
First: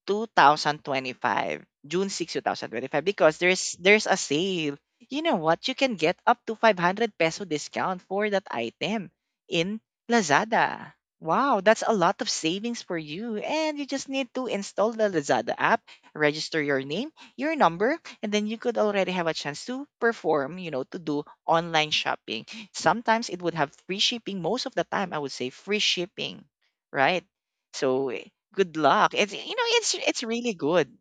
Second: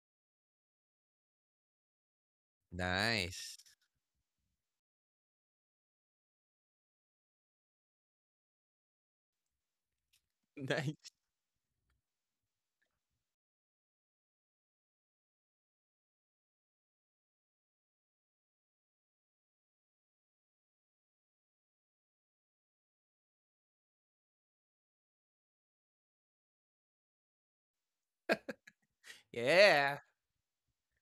A: 2025, June 6, 2025, because
B: nice.
A: there's
B: (laughs)
A: there's a sale. You know what? You can get up to 500 peso discount for that item in Lazada.
B: Nice.
A: Wow, that's a lot of savings for you. And you just need to install the Lazada app, register your name, your number, and then you could already have a chance to perform, to do online shopping. Sometimes it would have free shipping. Most of the time, I would say free shipping, right? So eh, good luck. It's you know it's
B: Yeah.
A: it's really good.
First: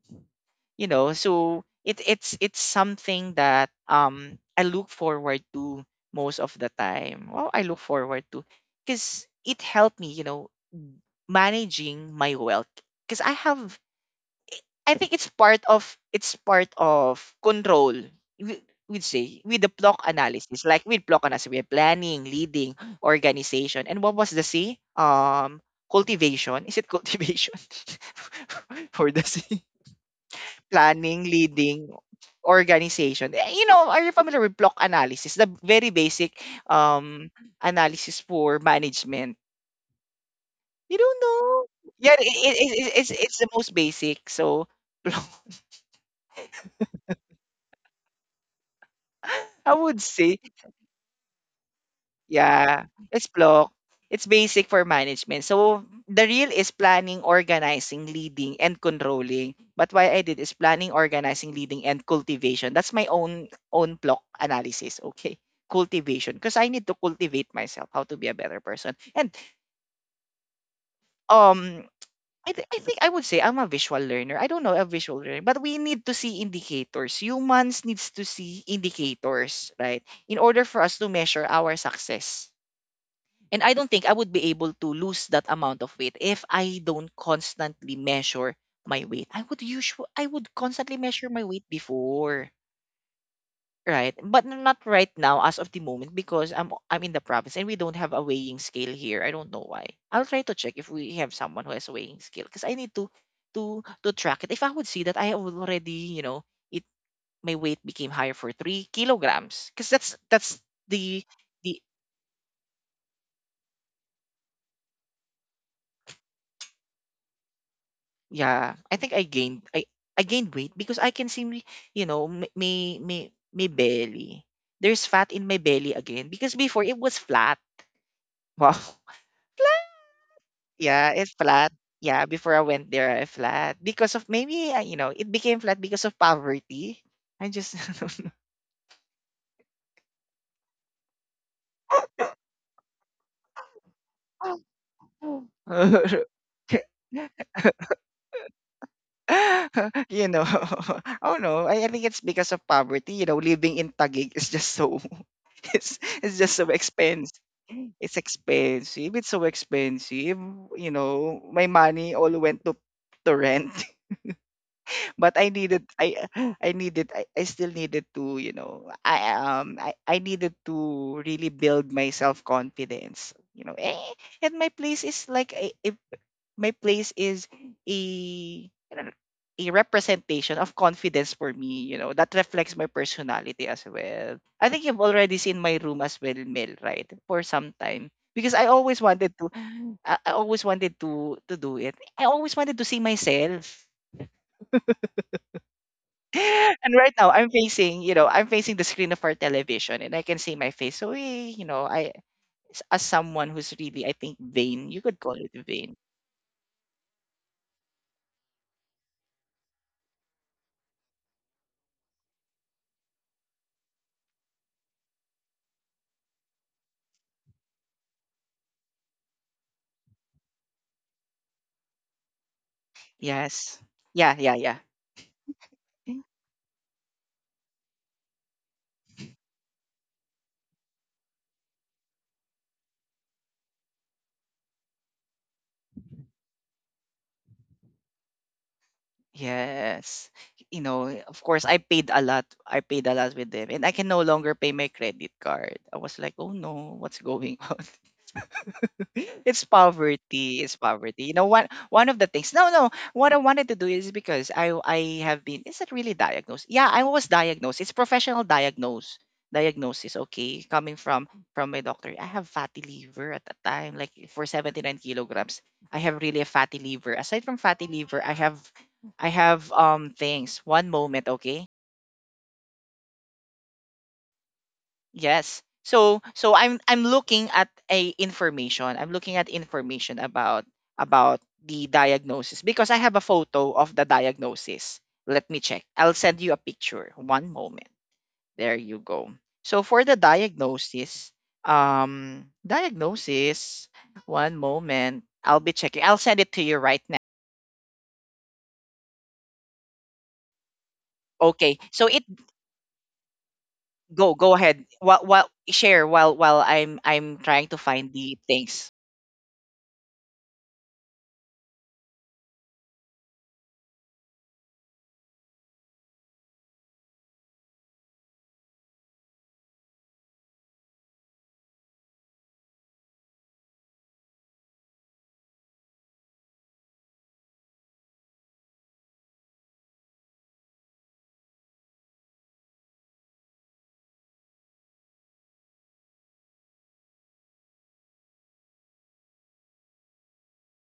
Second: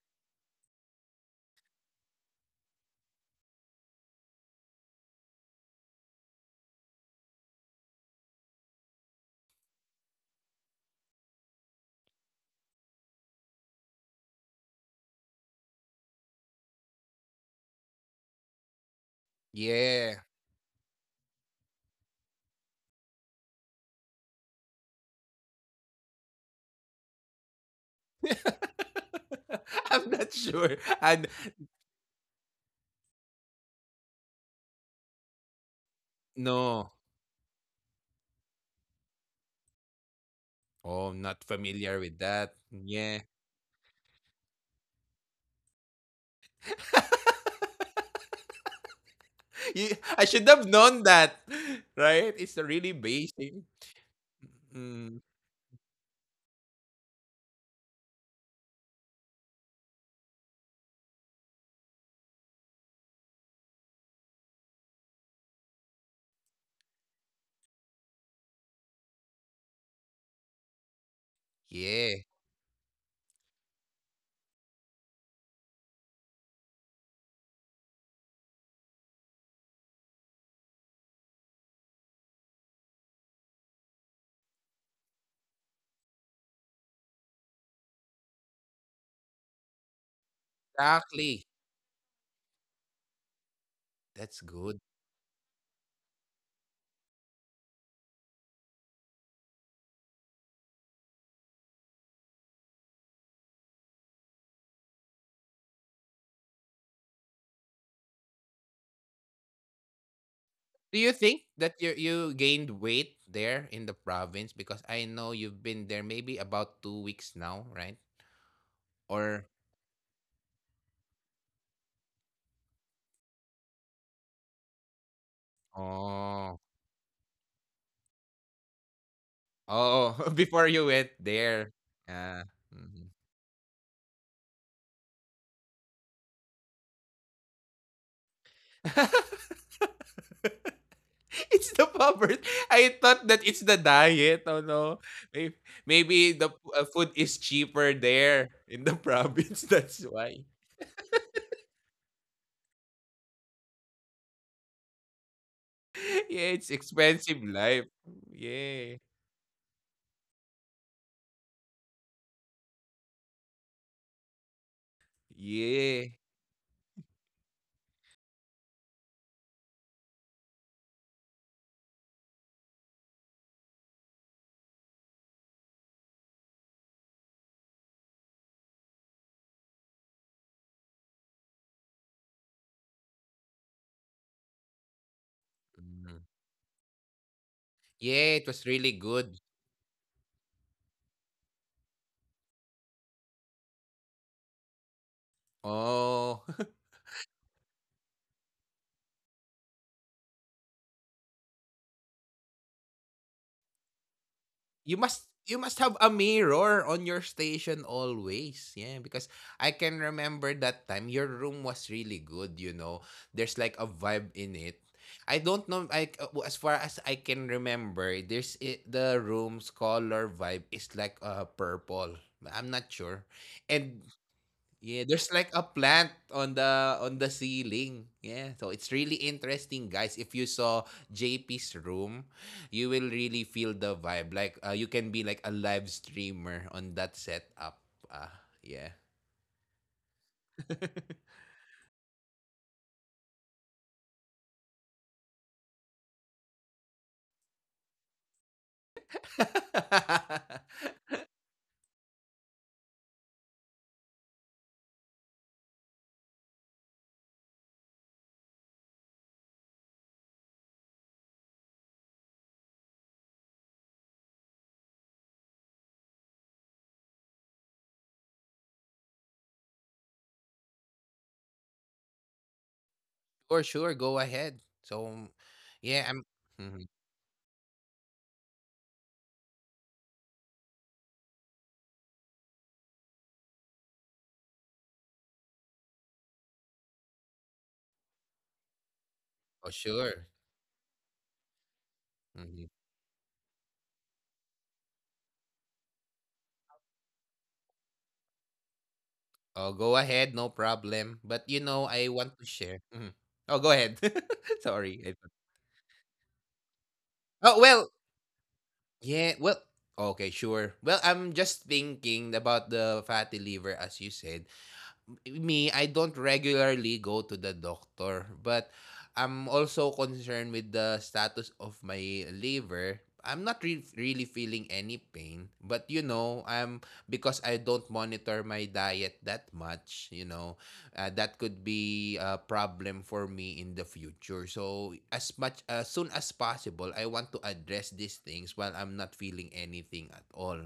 A: You know, so it's something that I look forward to most of the time. Well, I look forward to because it helped me, you know, managing my wealth. Because I have I think it's part of control. We, we'd say with the block
B: Yeah.
A: analysis, like with block analysis, we have planning, leading, organization, and what was the C? Cultivation. Is it cultivation (laughs) for the C?
B: (laughs) I'm not sure. And
A: Planning, leading, organization. You know, are you familiar with block analysis? The very basic
B: No.
A: um analysis for management. You
B: Oh, I'm
A: don't
B: not
A: know?
B: familiar with
A: Yeah,
B: that.
A: it's
B: Yeah.
A: it's it's the most basic. So (laughs) block.
B: (laughs)
A: I would
B: I
A: say
B: should have known that. (laughs) Right? It's a
A: yeah,
B: really
A: it's
B: basic.
A: block. It's basic for
B: Mm,
A: management. So the real is planning, organizing, leading, and controlling. But what I did is planning, organizing, leading, and cultivation. That's my own block analysis. Okay, cultivation because I need to cultivate myself how to be a better person. And um,
B: yeah.
A: I think I would say I'm a visual learner. I don't know a visual learner, but we need to see indicators. Humans needs to see indicators, right? In order for us to measure our success, and I don't think I would be able to lose that amount of weight if I don't constantly measure my weight. I would constantly measure
B: Exactly.
A: my weight before, right?
B: That's
A: But
B: good.
A: not right now as of the moment because I'm in the province and we don't have a weighing scale here. I don't know why. I'll try to check if we have someone who has a weighing scale because I need to to track it. If I would see that I have already, you know, it my weight became higher for 3 kilograms because that's
B: Do you
A: the
B: think that
A: the
B: you gained weight there in the province? Because I know you've been there maybe about 2 weeks now, right?
A: yeah, I think
B: Or
A: I gained weight because I can see me, you know, me belly. There's fat in my belly again because
B: oh
A: before it was flat. Wow. (laughs)
B: oh (laughs) before you went
A: Yeah, it's
B: there.
A: flat. Yeah,
B: Uh,
A: before I went
B: mhm.
A: there, I flat because of maybe you know it became flat because of poverty. I just (laughs)
B: (laughs) (laughs) It's the poverty. I thought that it's the diet. Oh no. Maybe, maybe, food is
A: (laughs)
B: cheaper there in the (laughs) province. That's
A: you know,
B: why.
A: (laughs) oh no, I think it's because of poverty. You know, living in Taguig is just so (laughs) It's
B: (laughs)
A: it's
B: Yeah,
A: just
B: it's
A: so expensive.
B: expensive life.
A: It's
B: Yeah.
A: expensive. It's so expensive. You know, my money all went to rent. (laughs) But
B: Yeah.
A: I needed I still needed to, you know, I needed to really build my self confidence. And my place is like a my place is a a representation of confidence for me, you know, that reflects my personality as well. I think you've already seen my room as
B: Mm.
A: well, Mel, right? For some time.
B: Yeah, it
A: Because I
B: was really
A: always wanted
B: good.
A: to I always wanted to do it. I always wanted to see myself.
B: Oh.
A: (laughs)
B: (laughs)
A: And right now I'm facing, you know, I'm facing the screen of our television and I can see my face. So, you know, I as someone who's really I think vain,
B: you
A: you could
B: must
A: call it
B: you must
A: vain.
B: have a mirror on your station always. Yeah, because I can remember that time your room was really good. There's like a vibe in it. I don't know I As far as I can remember, the room's color vibe is like purple. I'm not sure.
A: Yes.
B: And
A: Yeah.
B: Yeah, there's like a plant on the ceiling. Yeah, so it's really interesting, guys. If you saw JP's room, you will really feel the vibe. Like, you can be like a live streamer on that setup. Ah, yeah.
A: Yes. You know, of course, I paid a lot. I paid a lot with them, and I can no longer pay my credit card. I was like, oh no, what's going (laughs) on? (laughs) It's poverty. It's
B: (laughs)
A: poverty. You know, one of the things. No, no. What I wanted to do is because I have been. Is it really diagnosed? Yeah, I was diagnosed. It's professional diagnose diagnosis. Okay, coming from my doctor. I have fatty liver at the time. Like for 79 kilograms, I have really a fatty liver. Aside from fatty liver, I have things. One moment, okay.
B: Or Sure, go ahead. So,
A: Yes.
B: yeah,
A: So
B: I'm.
A: so
B: Mhm.
A: I'm looking at a information. I'm looking at information about the diagnosis because I have a photo of the diagnosis. Let me check. I'll send you a picture. One moment. There you go. So
B: Oh,
A: for the
B: sure.
A: diagnosis,
B: Hmm.
A: diagnosis, one moment. I'll be checking. I'll send it to you right now.
B: Oh, go ahead, no problem. But
A: Okay. So
B: I
A: it
B: want to share. Mhm. Oh, go ahead.
A: go
B: (laughs)
A: ahead.
B: Sorry.
A: While share while I'm trying
B: Oh
A: to
B: well.
A: find the things.
B: Yeah, well, okay, sure. Well, I'm just thinking about the fatty liver as you said. Me, I don't regularly go to the doctor, but I'm also concerned with the status of my liver. I'm not really feeling any pain, but you know, I'm because I don't monitor my diet that much, that could be a problem for me in the future. So, as soon as possible, I want to address these things while I'm not feeling anything at all.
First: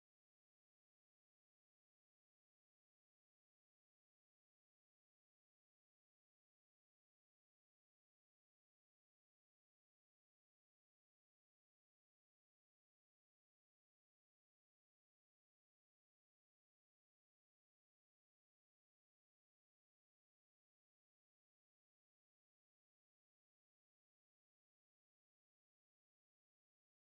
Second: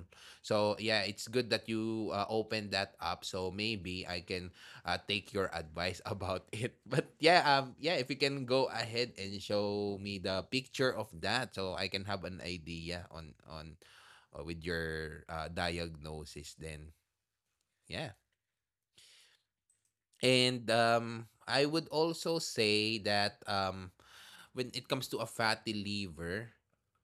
B: So yeah, it's good that you opened that up. So maybe I can take your advice (laughs) about it. But yeah, yeah, if you can go ahead and show me the picture of that, so I can have an idea on with your diagnosis. Then yeah, and I would also say that when it comes to a fatty liver,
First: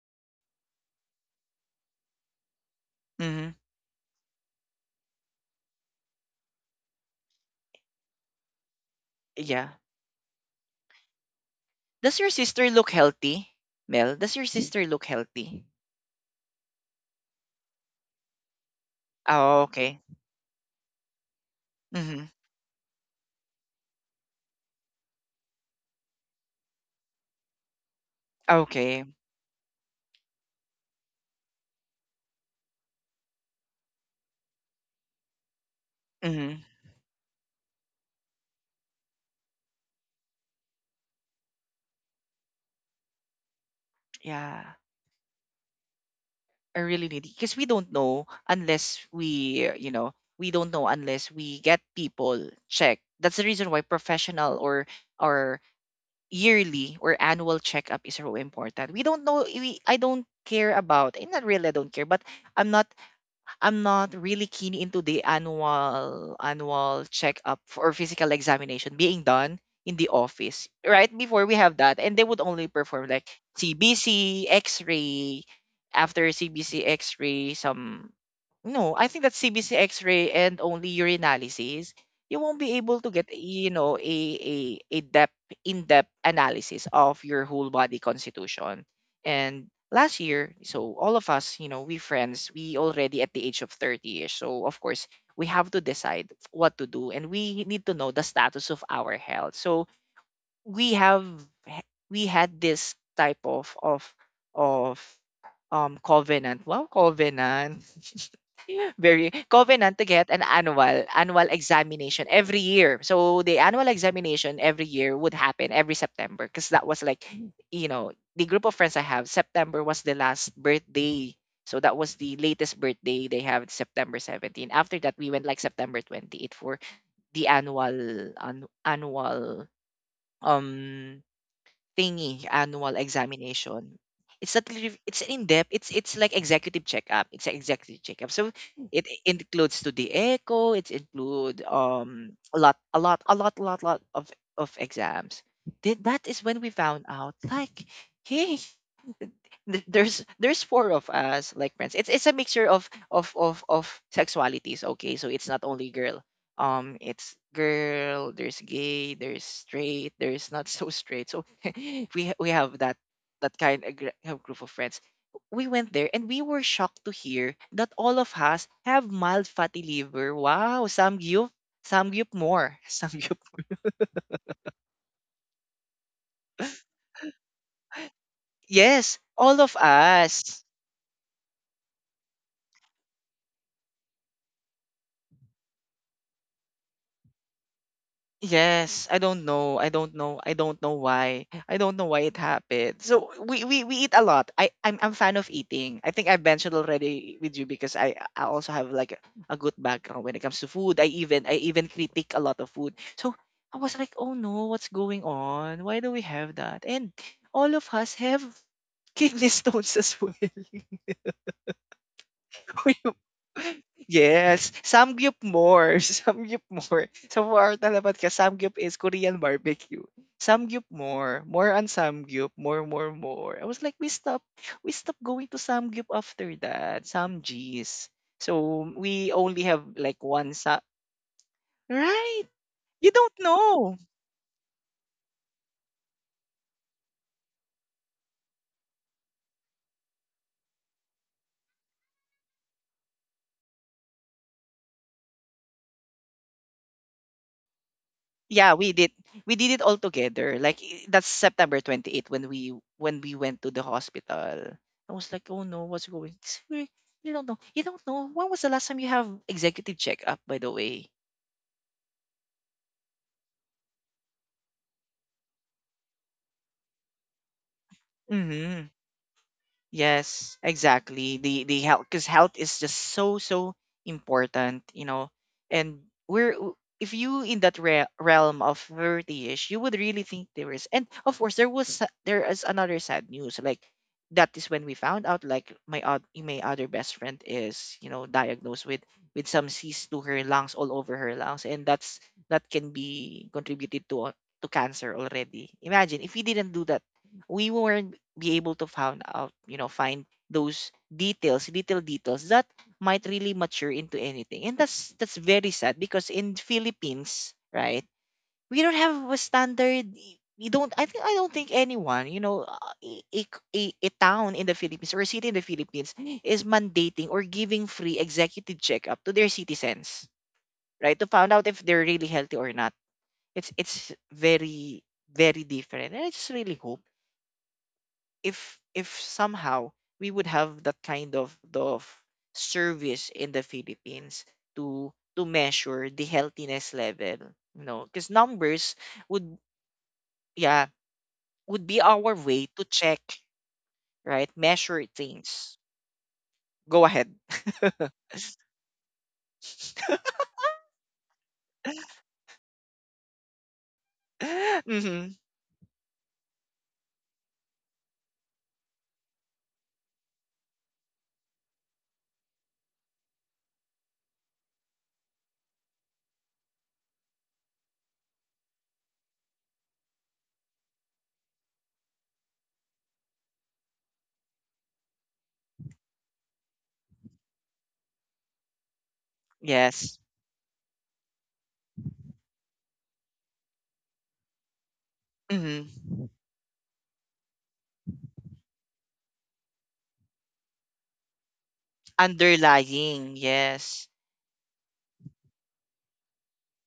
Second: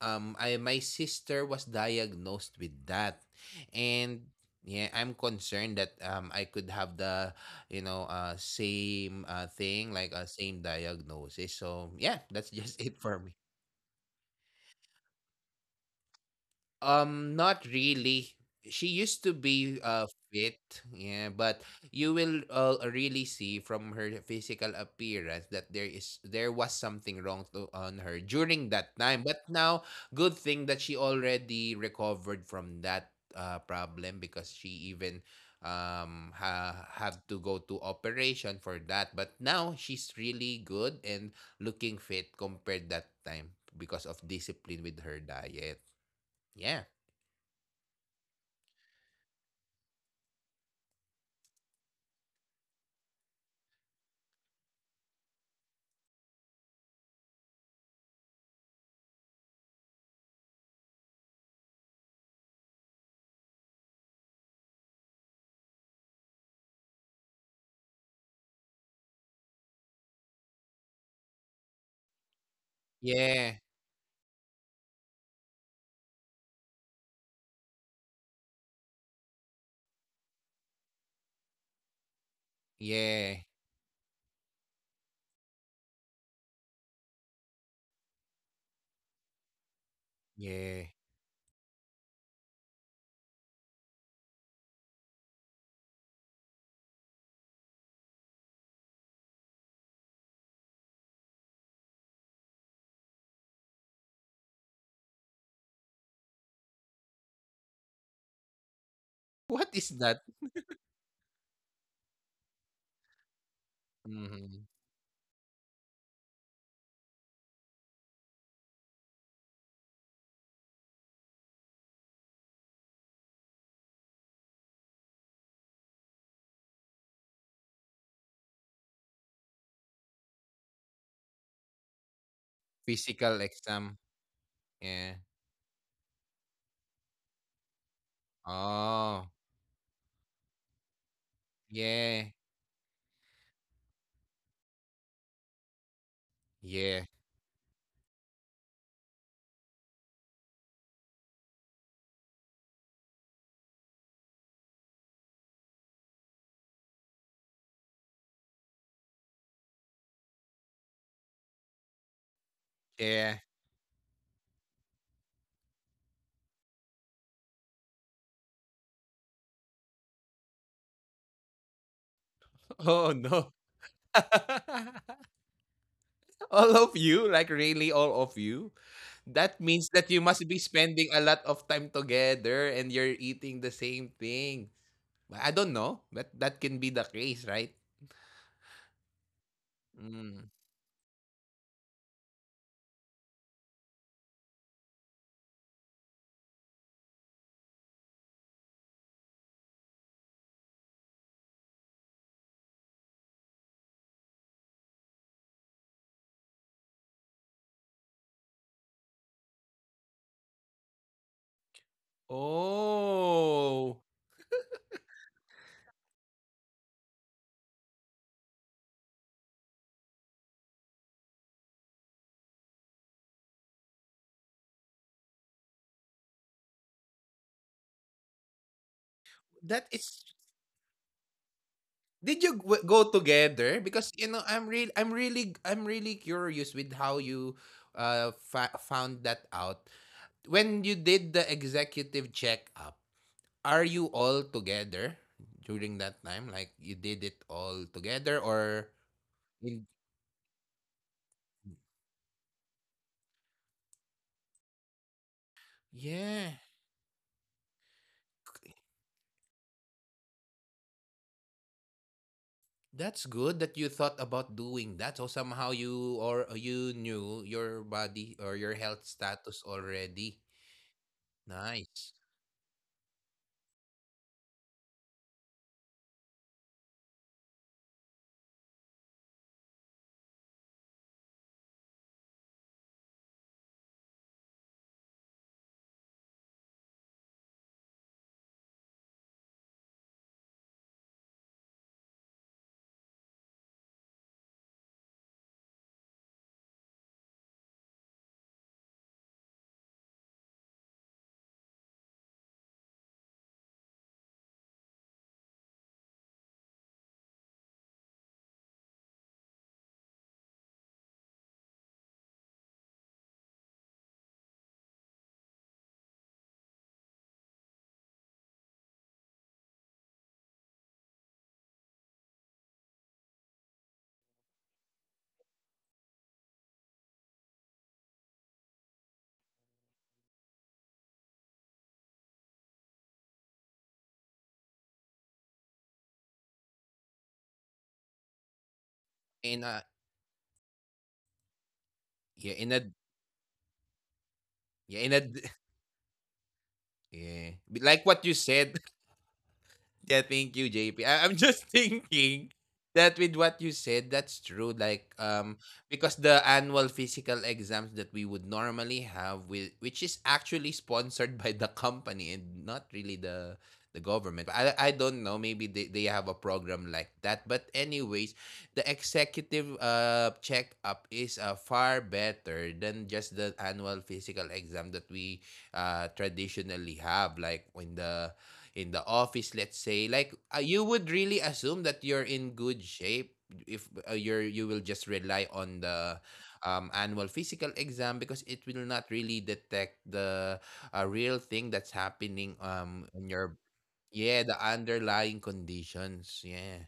B: my sister was diagnosed with that.
A: Mhm.
B: And yeah, I'm concerned that I could have the, same
A: Yeah.
B: thing, like a same diagnosis. So
A: Does
B: yeah,
A: your
B: that's (laughs)
A: sister
B: just
A: look
B: it for me.
A: healthy? Mel, does your sister look healthy?
B: Not really. She used to
A: Oh,
B: be
A: okay.
B: fit, yeah, but you
A: Mm-hmm.
B: will really see from her physical appearance that there was something wrong on her during that
A: Okay.
B: time. But now, good thing that she already recovered from that problem because she even
A: Mm-hmm.
B: had to go to operation for that. But now she's really good and looking fit compared that time because of
A: Yeah.
B: discipline with her diet.
A: I
B: Yeah.
A: really need because we don't know unless we, you know, we don't know unless we get people checked. That's the reason why professional or yearly or annual checkup is so important. We don't know. We I don't care about. Not really. I don't care. But I'm not I'm not really keen into the annual checkup or physical examination being done in the office. Right before we have that, and they would only perform like
B: Yeah,
A: CBC, X-ray, after CBC, X-ray, some no, I think that CBC X-ray and only urinalysis, you won't be able to get
B: yeah,
A: you know a depth in depth analysis of your whole body constitution. And last year,
B: yeah.
A: so all of us, you know, we friends, we already at the age of 30-ish. So of course, we have to decide what to do and we need to know the status of our health. So we have we had this type of of covenant. Wow, covenant. Very
B: What is
A: covenant
B: that?
A: to get an annual examination every year. So the annual
B: Mhm.
A: examination every year would happen every September because that was like, you know, the group of friends I have. September was the last birthday, so that was the latest birthday they have September 17. After that, we went like September 28 for the annual um thingy annual
B: Physical exam.
A: examination. It's not
B: Yeah.
A: really, it's in depth. It's like executive checkup. It's an executive checkup. So
B: Oh,
A: it includes to the echo. It include
B: yeah,
A: a lot a lot a lot a lot lot of exams. That is when we
B: yeah,
A: found out like hey there's four of us like friends, it's a mixture of sexualities. Okay, so it's not only girl, it's girl, there's gay, there's straight, there's not (laughs) so straight, so (laughs) we have that
B: yeah.
A: that kind of group of friends. We went there and we were shocked to hear that all of us have mild fatty liver. Wow, samgyup, samgyup more. (laughs)
B: Oh no.
A: Samgyup,
B: (laughs) All of you, like really all of you.
A: yes,
B: That
A: all
B: means
A: of
B: that you must be
A: us.
B: spending a lot of time together and you're eating the same thing. But I don't know, but that can be the case, right?
A: Yes, I don't know. I don't
B: Mm.
A: know. I don't know why it happened. So we eat a lot. I'm fan of eating. I think I mentioned already with you because I also have like a good background when it comes to food. I even critique a lot of food. So I was like, "Oh no, what's going on? Why do we have that?" And all of us have kidney stones as well. (laughs)
B: Oh,
A: Yes, samgyup more, (laughs) samgyup more. So for our talabat ka, samgyup is Korean barbecue. Samgyup more, more on samgyup, more, more, more. I was like, we stopped going to samgyup after that, Samjis. So we only
B: that
A: have
B: is
A: like one sa.
B: did you
A: Right?
B: go
A: You don't
B: together? Because
A: know.
B: you know, I'm really curious with how you found that out. When you did the executive checkup, are you all together during that time? Like you did it all together,
A: Yeah,
B: or
A: we did, we did
B: in
A: it all together like that's September 28th when we went to the hospital. I was like oh no what's going.
B: yeah,
A: It's very- you don't know, you don't know when
B: c-
A: was the last time you have executive checkup by the way.
B: that's good that you thought about doing that. So somehow you knew your body or your
A: Mm-hmm.
B: health status already.
A: Yes, exactly. The
B: Nice.
A: health because health is just so so important, you know. And we're if you in that realm of 30ish, you would really think there is. And of course, there was there is another sad news. Like that is when we found out like my my other best friend is, you know, diagnosed with some cysts to her lungs all over her lungs, and that's that can be contributed to cancer already. Imagine if we didn't do that, we weren't be able to find out, you know, find those details, little details that might really mature into anything. And that's very sad because in Philippines, right, we don't have a standard. We don't. I don't think anyone, you know, a, a, a town in the Philippines or a city in the Philippines is mandating or giving free executive checkup to their citizens, right, to find out if they're really healthy or not. It's very very different, and I just really hope if somehow we would have that kind of service in the Philippines to measure the healthiness level, you know, because numbers would
B: In a
A: yeah would be our
B: yeah,
A: way
B: in a
A: to check right
B: yeah,
A: measure
B: in a
A: things. Go ahead.
B: Yeah. Like
A: (laughs)
B: what you said, yeah, thank you, JP. I am just (laughs) thinking that with what you said, that's true. Like,
A: hmm
B: because the annual physical exams that we would normally have, which is actually sponsored (laughs) by the company and not really the government. I don't know. Maybe they have a program like that. But anyways, the executive checkup is far better than just the annual physical exam that we traditionally have. Like when the in the office, let's say
A: Yes.
B: like you would really assume that you're in good shape if you will just rely on the
A: hmm
B: annual physical exam because it will not really detect the real thing that's happening in
A: Underlying,
B: your
A: yes.
B: yeah, the underlying conditions, yeah.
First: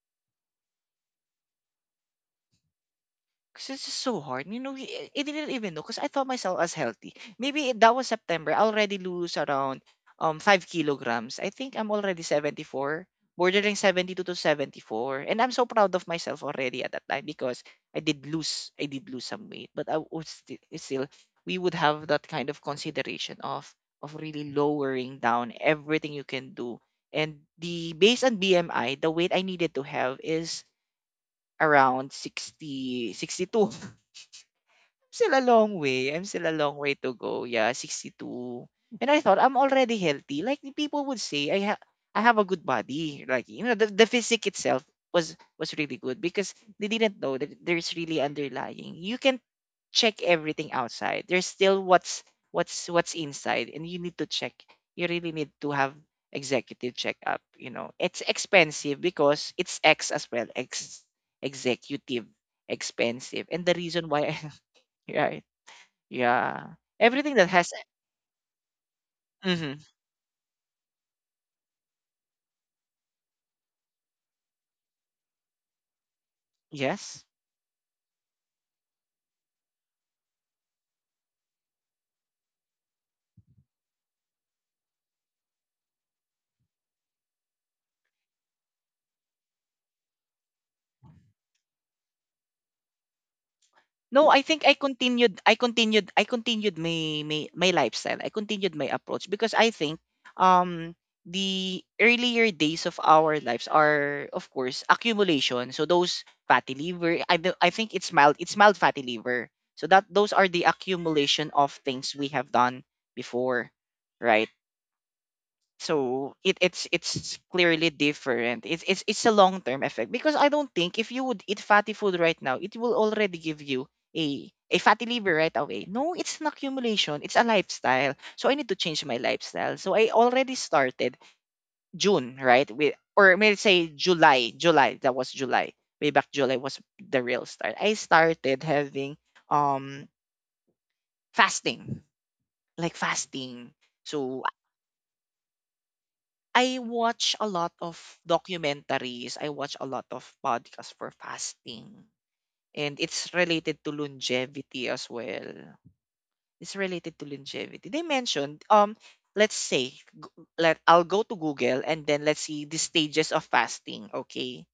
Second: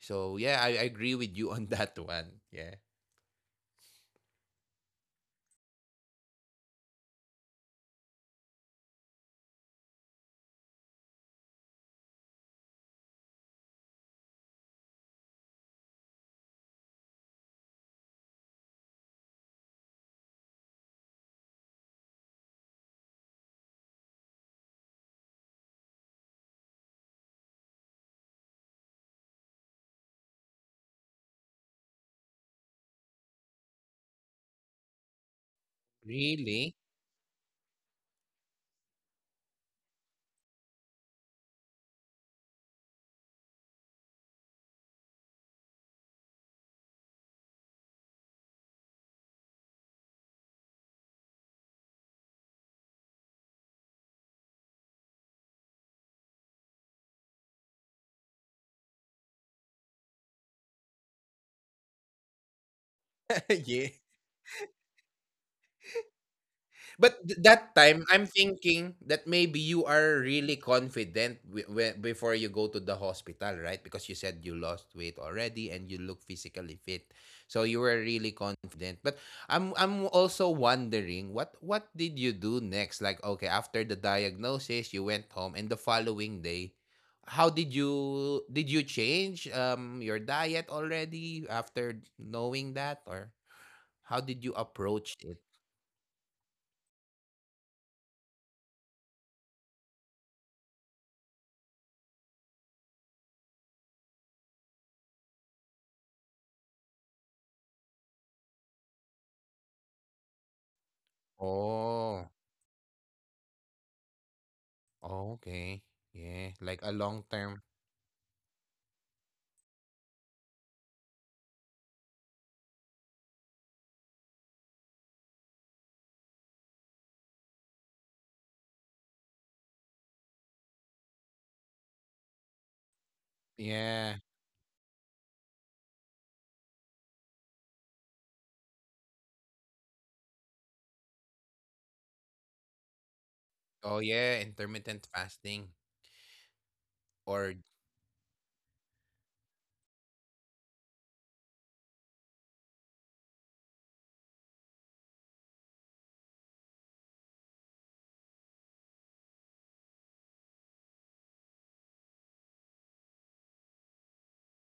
B: So yeah, I agree with you on (laughs) that one, yeah.
A: 'Cause it's just so hard. You know, I didn't even know. Cause I thought myself as healthy. Maybe that was September. I already lose around 5 kilograms. I think I'm already 74, bordering 72 to 74. And I'm so proud of myself already at that time because I did lose some weight, but I was still we would have that kind of consideration of really lowering down everything you can do. And the based on BMI, the weight I needed to have is around 60, 62. I'm still a long way. I'm still a long
B: Really.
A: way to go. Yeah, 62. And I thought I'm already healthy. Like the people would say, I have a good body. Like the physique itself was was really good because they didn't know that there's really underlying. You can check everything outside. There's still what's inside, and you need to check. You really need to have executive checkup. You know, it's expensive because it's X as well. X executive expensive. And
B: (laughs)
A: the
B: Yeah.
A: reason why (laughs) Right. Yeah. Everything
B: But
A: that has
B: that time, I'm thinking that
A: hmm
B: maybe you are really confident before you go to the hospital, right? Because you said you lost weight already and you look physically
A: Yes.
B: fit, so you were really confident. But I'm also wondering what did you do next? Like okay, after the diagnosis, you went home, and the following day, how did you change your diet already after knowing that, or
A: No,
B: how
A: I
B: did
A: think
B: you approach it?
A: I continued my lifestyle. I continued my approach because I think um the earlier days of our lives are of course accumulation. So those fatty liver I think it's mild fatty liver. So that those are the accumulation of things we
B: Oh.
A: have done before, right?
B: Oh, okay.
A: So
B: Yeah, like a long
A: it's
B: term.
A: clearly different. It's a long term effect because I don't think if you would eat fatty food right now, it will already give you a fatty liver right away. No, it's an accumulation. It's a lifestyle. So I need to change my lifestyle. So I already started June, right? With or may I say
B: Yeah.
A: July. That was July. Way back July was the real start. I started having um fasting, like fasting.
B: Oh
A: So
B: yeah, intermittent fasting
A: I watch a
B: or
A: lot of documentaries. I watch a lot of podcasts for fasting. And it's related to longevity as well. It's related to longevity. They mentioned, let's say, g- let I'll go to Google and then let's see the stages of fasting. Okay,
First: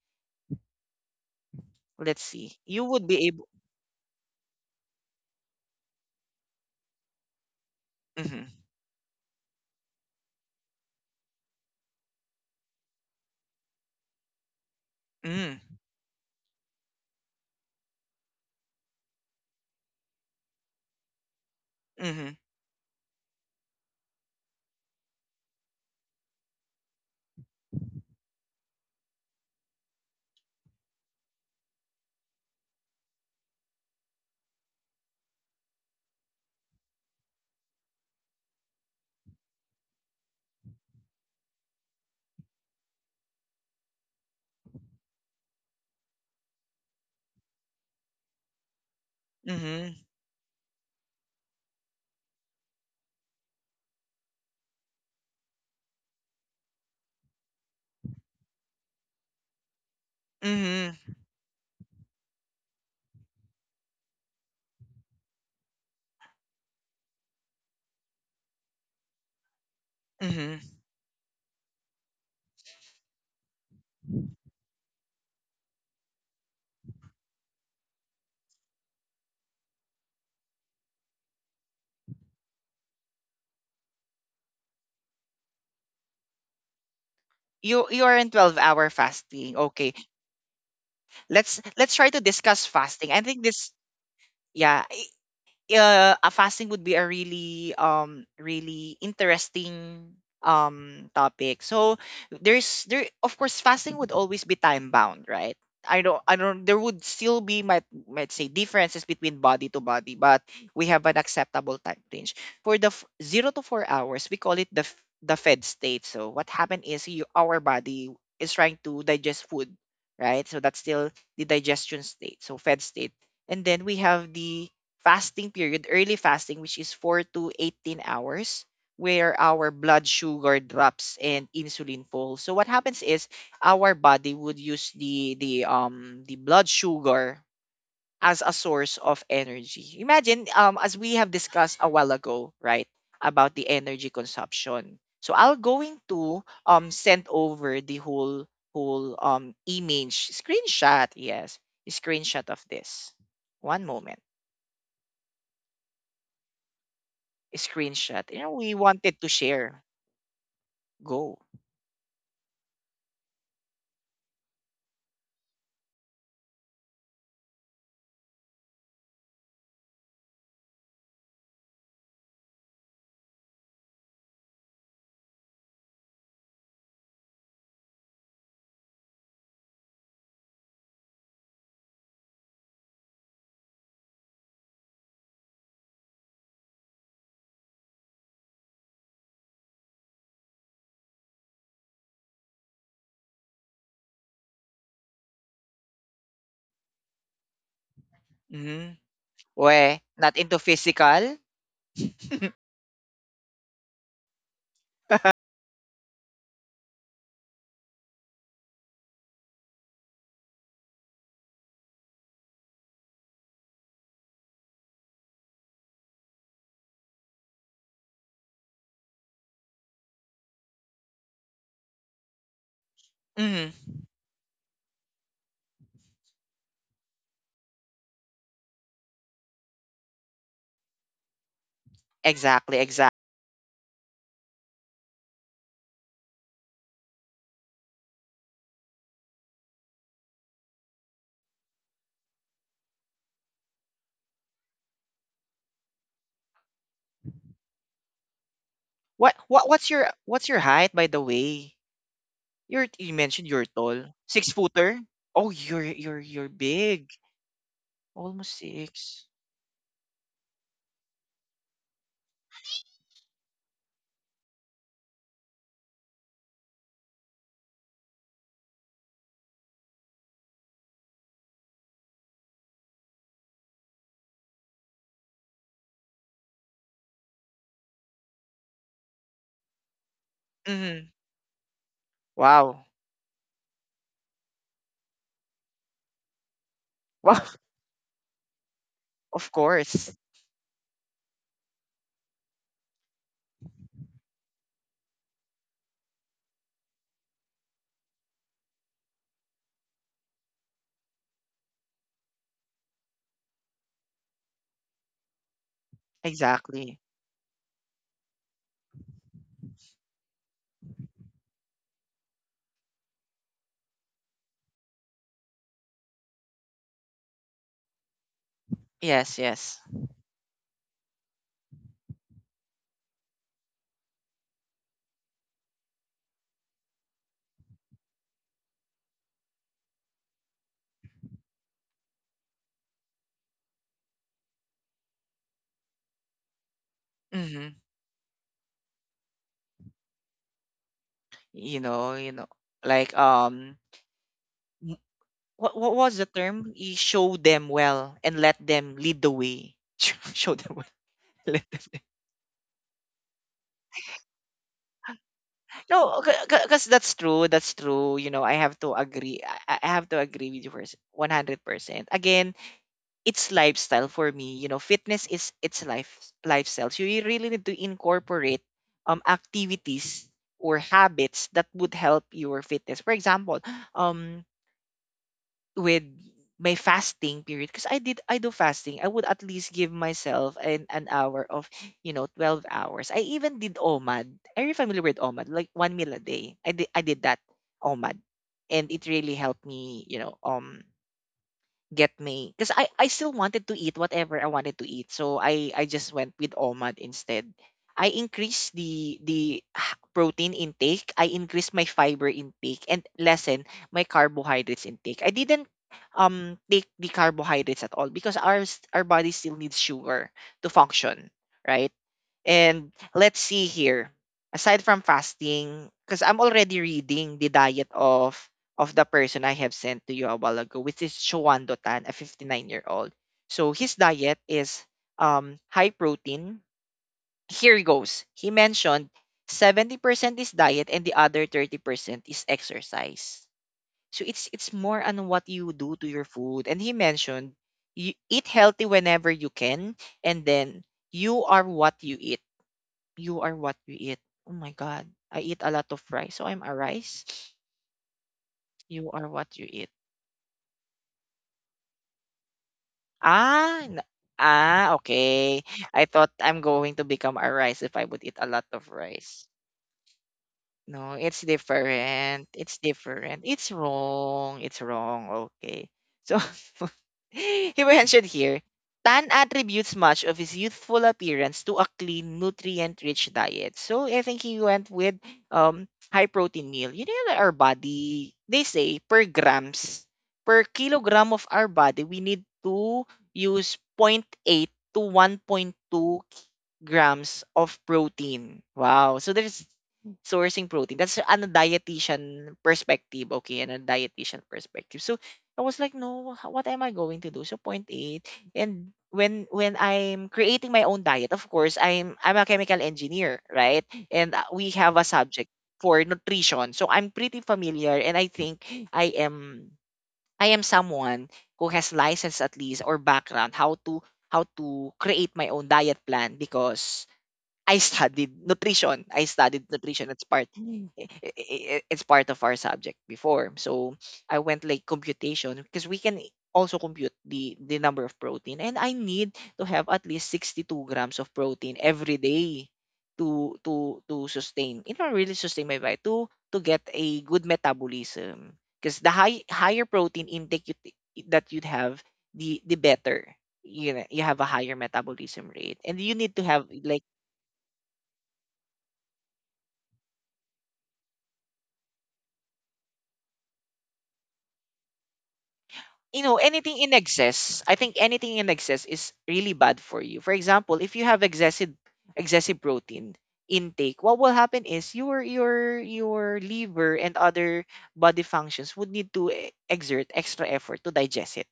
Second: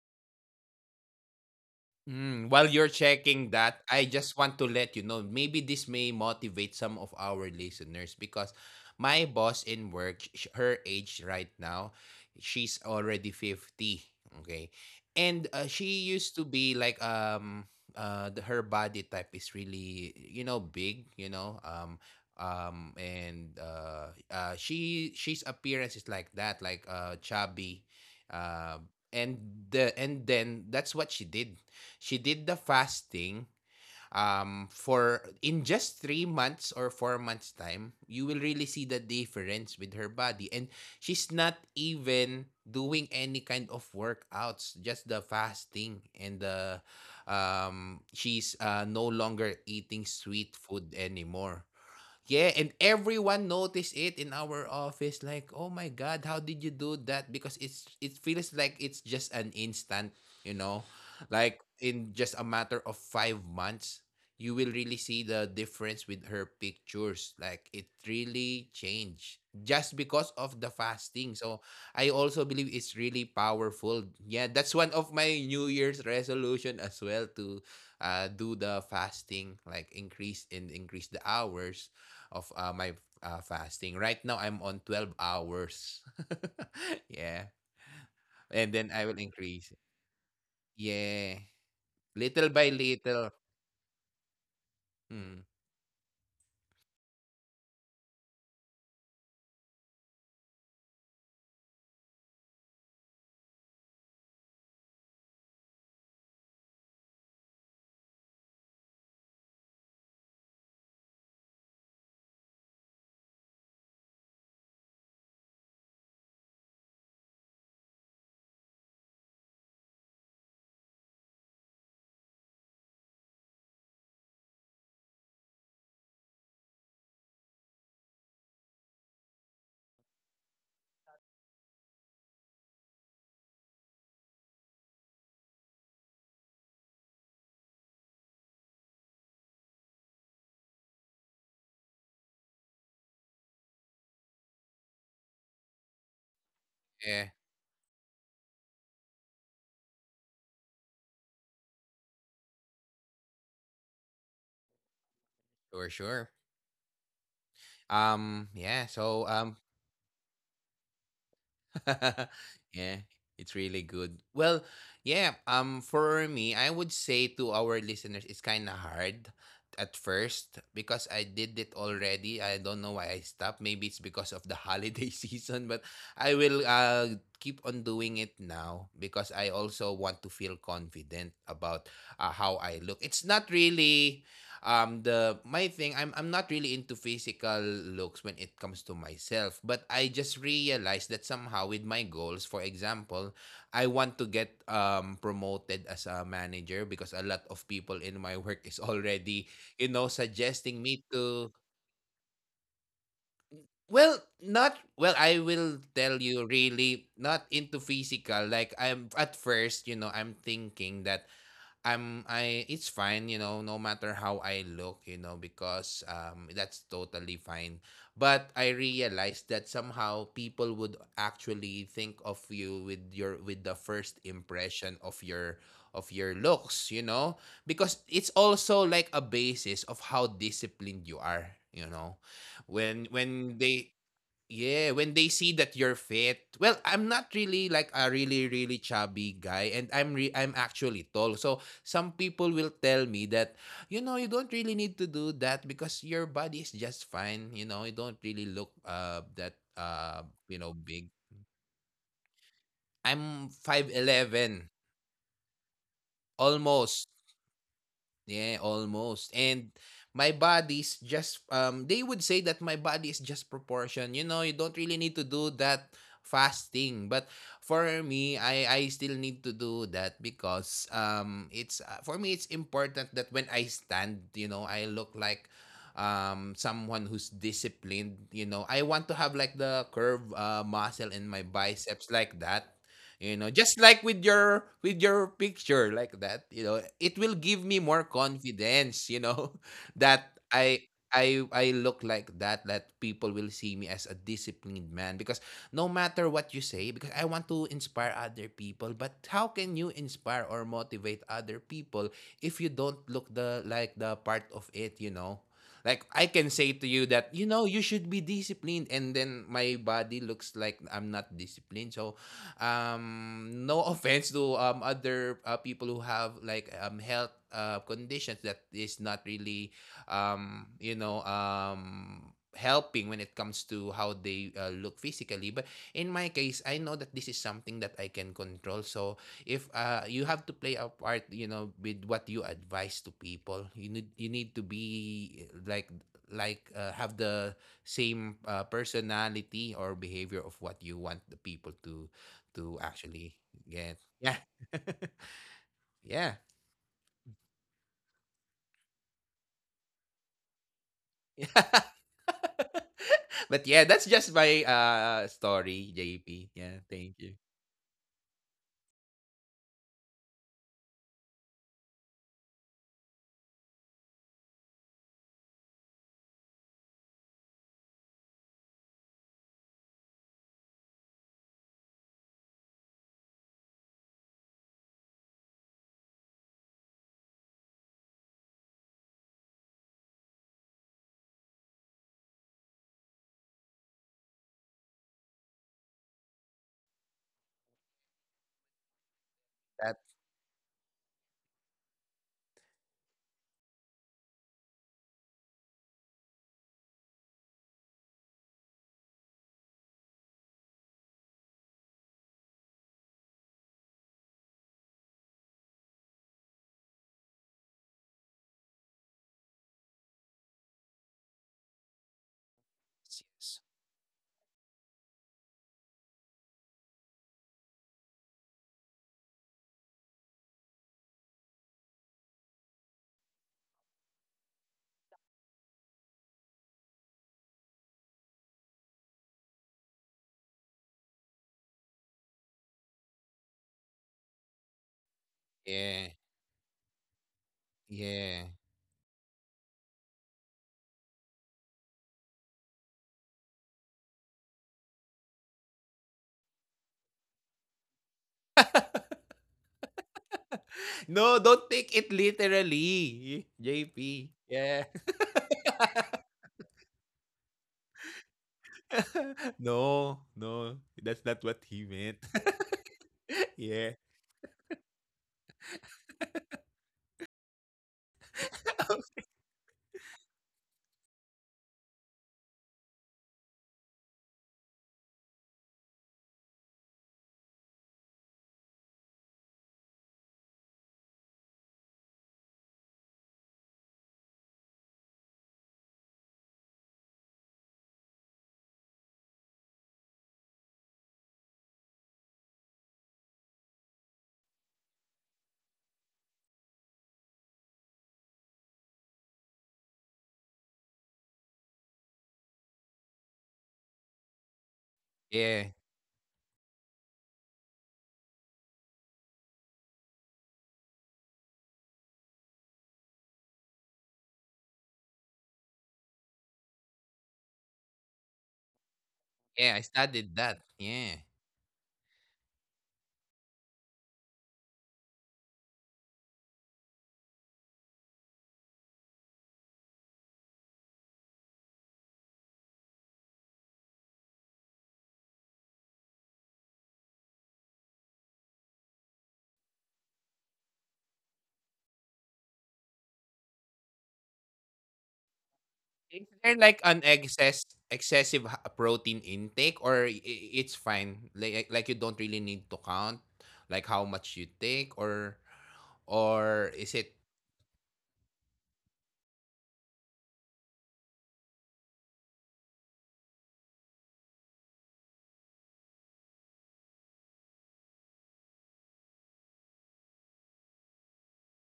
A: let's
B: Mm,
A: see.
B: while
A: You
B: you're
A: would be able.
B: checking that, I just want to let you know maybe this may motivate some of our listeners because
A: Mm-hmm,
B: my boss in work, her age right now, she's already 50. Okay. And
A: mm-hmm,
B: she used to be like, her body type is really, big,
A: mm-hmm,
B: and she's appearance is like that, like chubby, uh, and and then that's what she did. She did the fasting for in just 3 months or 4 months time. You will really see the difference with her body, and she's not even doing any kind of workouts, just the fasting, and the
A: mm-hmm,
B: she's no longer eating sweet food anymore. Yeah, and everyone noticed it in our office. Like, oh my god, how did you do that? Because it feels like it's
A: mm-hmm,
B: just an instant, you know, like in just a matter of 5 months, you will really see the difference with her pictures. Like it really
A: mm-hmm.
B: changed just because of the fasting. So I also believe it's really powerful. Yeah, that's one of my New Year's resolution as well to do the fasting, like increase and increase the hours of my fasting. Right now, I'm on 12 hours.
A: You are in
B: (laughs)
A: 12-hour
B: Yeah.
A: fasting. Okay,
B: And then I will increase.
A: let's try to discuss
B: Yeah.
A: fasting. I think this
B: Little by little.
A: yeah, a fasting
B: hmm
A: would be a really really interesting topic. So there's there of course fasting would always be time bound, right? I don't there would still be might say differences between body to body, but we have an acceptable time range. For the 0 to 4 hours, we call it the fed state. So what happened is our body is trying to digest food, right? So that's still the digestion state. So fed state. And then we have the fasting period, early fasting, which is 4 to 18 hours, where our blood sugar drops and insulin falls. So what happens is our body would use the blood sugar as a source of energy. Imagine as we have discussed a while ago, right, about the energy consumption. So I'll going to send
B: yeah,
A: over the whole image screenshot, yes, screenshot of this. One moment.
B: for sure.
A: Screenshot. You know, we
B: Yeah.
A: wanted to
B: So,
A: share. Go.
B: (laughs) yeah, it's really good. Well, yeah, for me, I would say to our listeners it's kind of hard at first because I did it already. I don't know why I stopped. Maybe it's because of the holiday (laughs) season, but I will keep on doing it now because I also want to feel confident about how I look. It's not really the my thing. I'm not really into physical looks when it comes to myself, but I just realized that somehow with my goals, for example, I want to get promoted as a manager because a lot of people in my work is
A: Mm-hmm.
B: already,
A: Weh, not into
B: suggesting me
A: physical?
B: to,
A: (laughs)
B: well, not, well, I will tell you really not into physical, like, I'm at first, you know, I'm thinking that I'm I it's fine, you know, no matter how I look, you know, because that's totally fine. But I realized that somehow people would actually think of you with your with the
A: Mm-hmm.
B: first impression of your looks, you know, because it's also like a basis of how disciplined you are, you know.
A: Exactly,
B: When
A: exactly.
B: when they, yeah, when they see that you're fit. Well, I'm not really like a really chubby guy and I'm actually tall. So some people will tell me that you know, you don't really need to do that because your body is just fine, you know, you don't really look that
A: What's
B: you
A: your
B: know
A: height,
B: big.
A: by the way? You
B: I'm
A: mentioned you're
B: five
A: tall. Six
B: eleven
A: footer? Oh, you're
B: almost.
A: big.
B: Yeah,
A: Almost
B: almost.
A: six.
B: And my body's just they would say that my body is just proportion. You know, you don't really need to do that fasting. But for me, I still need to do that because it's for me it's important that when I stand, you know, I look like someone who's disciplined, you know. I want to have like the curve muscle in
A: Mm-hmm.
B: my biceps like that,
A: Wow.
B: you know, just like with your picture like that, you know. It will
A: Wow.
B: give me
A: (laughs)
B: more confidence, you know.
A: Of
B: (laughs) that
A: course.
B: i i i look like that, people will see me as a disciplined man. Because no matter what you say, because I want to inspire other people. But how can you inspire or motivate other people if you don't look the like the part of it, you know? Like, I can say to you
A: Exactly.
B: that, you know, you should be disciplined, and then my body looks like I'm not disciplined. So no (laughs) offense to other people who have like health conditions that is not
A: Yes,
B: really
A: yes.
B: you know helping when it comes to how they look physically. But in my case, I know that this is something that I can control. So if you have to play a part, you know, with what you advise to people, you need to be like have the
A: Mm-hmm.
B: same personality or behavior of what you want the people
A: You know,
B: to
A: like
B: actually get. Yeah.
A: What
B: (laughs) Yeah.
A: was the term? You show them well and let them lead the way. (laughs) Show them well. (laughs)
B: Yeah.
A: Let them lead.
B: (laughs) But yeah, that's just my story,
A: No,
B: JP. Yeah,
A: because
B: thank you.
A: that's true. That's true. You know, I have to agree. I have to agree with you first, 100%. Again, it's lifestyle for me. You know, fitness is it's lifestyle. So you really need to incorporate activities or habits that would help your fitness. For example, um with my fasting period because I do fasting. I would at least give myself an hour of, 12 hours. I even did OMAD. Are you familiar with OMAD? Like one meal a day. I did that OMAD. And it really helped
B: That's
A: me, get me because I still wanted to eat whatever I wanted to eat. So I just went with OMAD instead. I increased protein intake, I increased my fiber intake and lessen my carbohydrates intake. I didn't take the carbohydrates at all because our body still needs sugar to function, right? And
B: yes.
A: let's see here. Aside from fasting, because I'm already reading the diet of the person I have sent to you a while ago, which is Chuan Dotan, a 59-year-old. So his diet is high protein. Here he goes. He mentioned 70% is diet and the other 30% is exercise. So it's more on what you
B: Yeah.
A: do to your food. And he mentioned you
B: Yeah.
A: eat
B: (laughs)
A: healthy whenever you can, and then you are what you eat. You are what you eat. Oh my God. I eat a lot of rice. So I'm a rice. You are what you eat.
B: No, don't take it literally,
A: Ah,
B: JP. Yeah.
A: okay. I thought I'm going to become a rice if I would eat a lot of
B: (laughs)
A: rice.
B: No, no. That's
A: No,
B: not what
A: it's
B: he meant.
A: different. It's
B: (laughs)
A: different.
B: Yeah.
A: It's wrong. It's wrong. Okay. So (laughs) he mentioned here, Tan attributes much of his youthful appearance to a clean, nutrient-rich diet. So I think he went with high protein meal. You know, that our body, they say per grams, per kilogram of our body, we need to use zero point 0.8 to 1.2 grams of protein. Wow. So there's sourcing protein. That's an a dietitian perspective, okay, and a dietitian perspective. So I was like, no, what am I going to do? So point 0.8. And when I'm creating my own diet, of course, I'm a chemical engineer, right? And we have a
B: Yeah.
A: subject for nutrition. So I'm pretty familiar, and I think I am I am someone who has license at least or background how to create my own diet plan because I studied nutrition. I
B: Yeah, I
A: studied nutrition.
B: studied
A: It's
B: that.
A: part
B: Yeah.
A: Mm. i- i- i- it's part of our subject before. So I went like computation because we can also compute the number of protein, and I need to have at least 62 grams of protein every day to sustain, really sustain my body to get a good metabolism because the higher protein intake that you'd have the better, you know, you have a higher metabolism rate, and
B: Is
A: you need
B: there
A: to
B: like
A: have
B: an
A: like,
B: excessive protein intake, or it's fine? Like, like, you don't really need to count like how much you take
A: you know,
B: or
A: anything
B: is
A: in
B: it?
A: excess, I think anything in excess is really bad for you. For example, if you have excessive protein intake, what will happen is your liver and other body functions would need to exert extra effort to digest it,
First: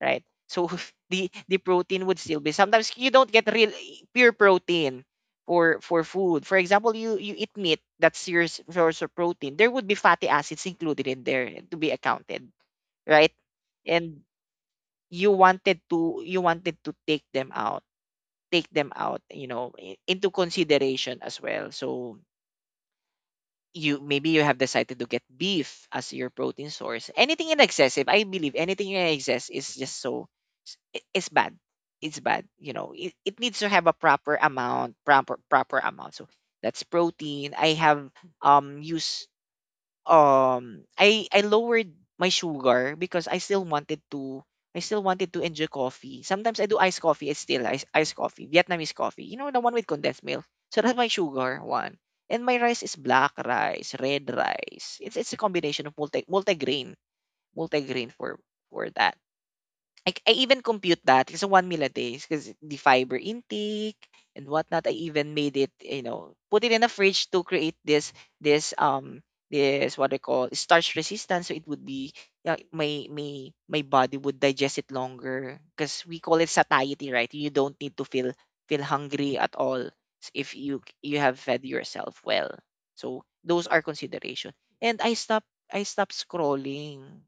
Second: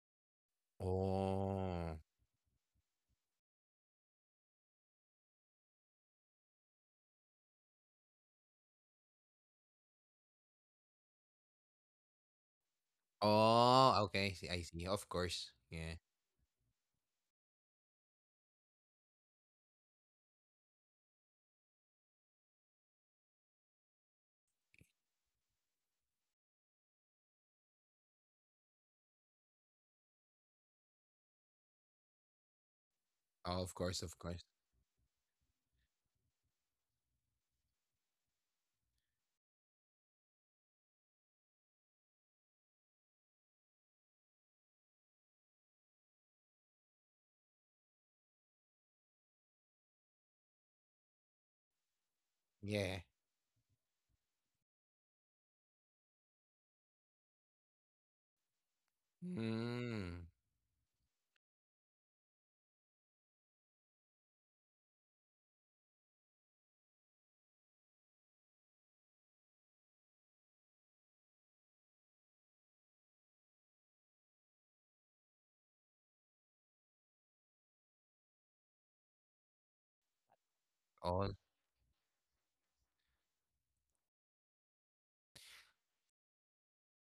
A: right? So (laughs) the
B: Oh.
A: protein would still be, sometimes you don't get real pure protein for food. For example, you eat meat, that's source of protein. There would be fatty acids included in there to be accounted, right?
B: Oh,
A: And
B: okay. I see. Of course. Yeah.
A: you wanted to take them out, take them out, you know, into consideration as well. So, you maybe you have decided to get beef as your protein source. Anything in excessive I believe anything in excess is just so it's bad. It's bad. You know, it needs to
B: Oh, of
A: have a
B: course, of
A: proper
B: course.
A: amount, proper amount. So that's protein. I have used I lowered my sugar because I still wanted to enjoy coffee. Sometimes I do iced coffee. It's still iced coffee, Vietnamese coffee. You know, the one with condensed milk. So that's my sugar one. And my rice is
B: Yeah.
A: black rice, red rice. It's a combination of multigrain, for that. I
B: Mm.
A: even compute that it's a one meal a day because the fiber intake and whatnot. I even made it, you know, put it in a fridge to create this um this what they call starch resistance. So it would be my body would digest it longer because we call it satiety, right? You don't need to feel hungry at all, if you have
B: Oh.
A: fed yourself well. So those are consideration. And I stop scrolling.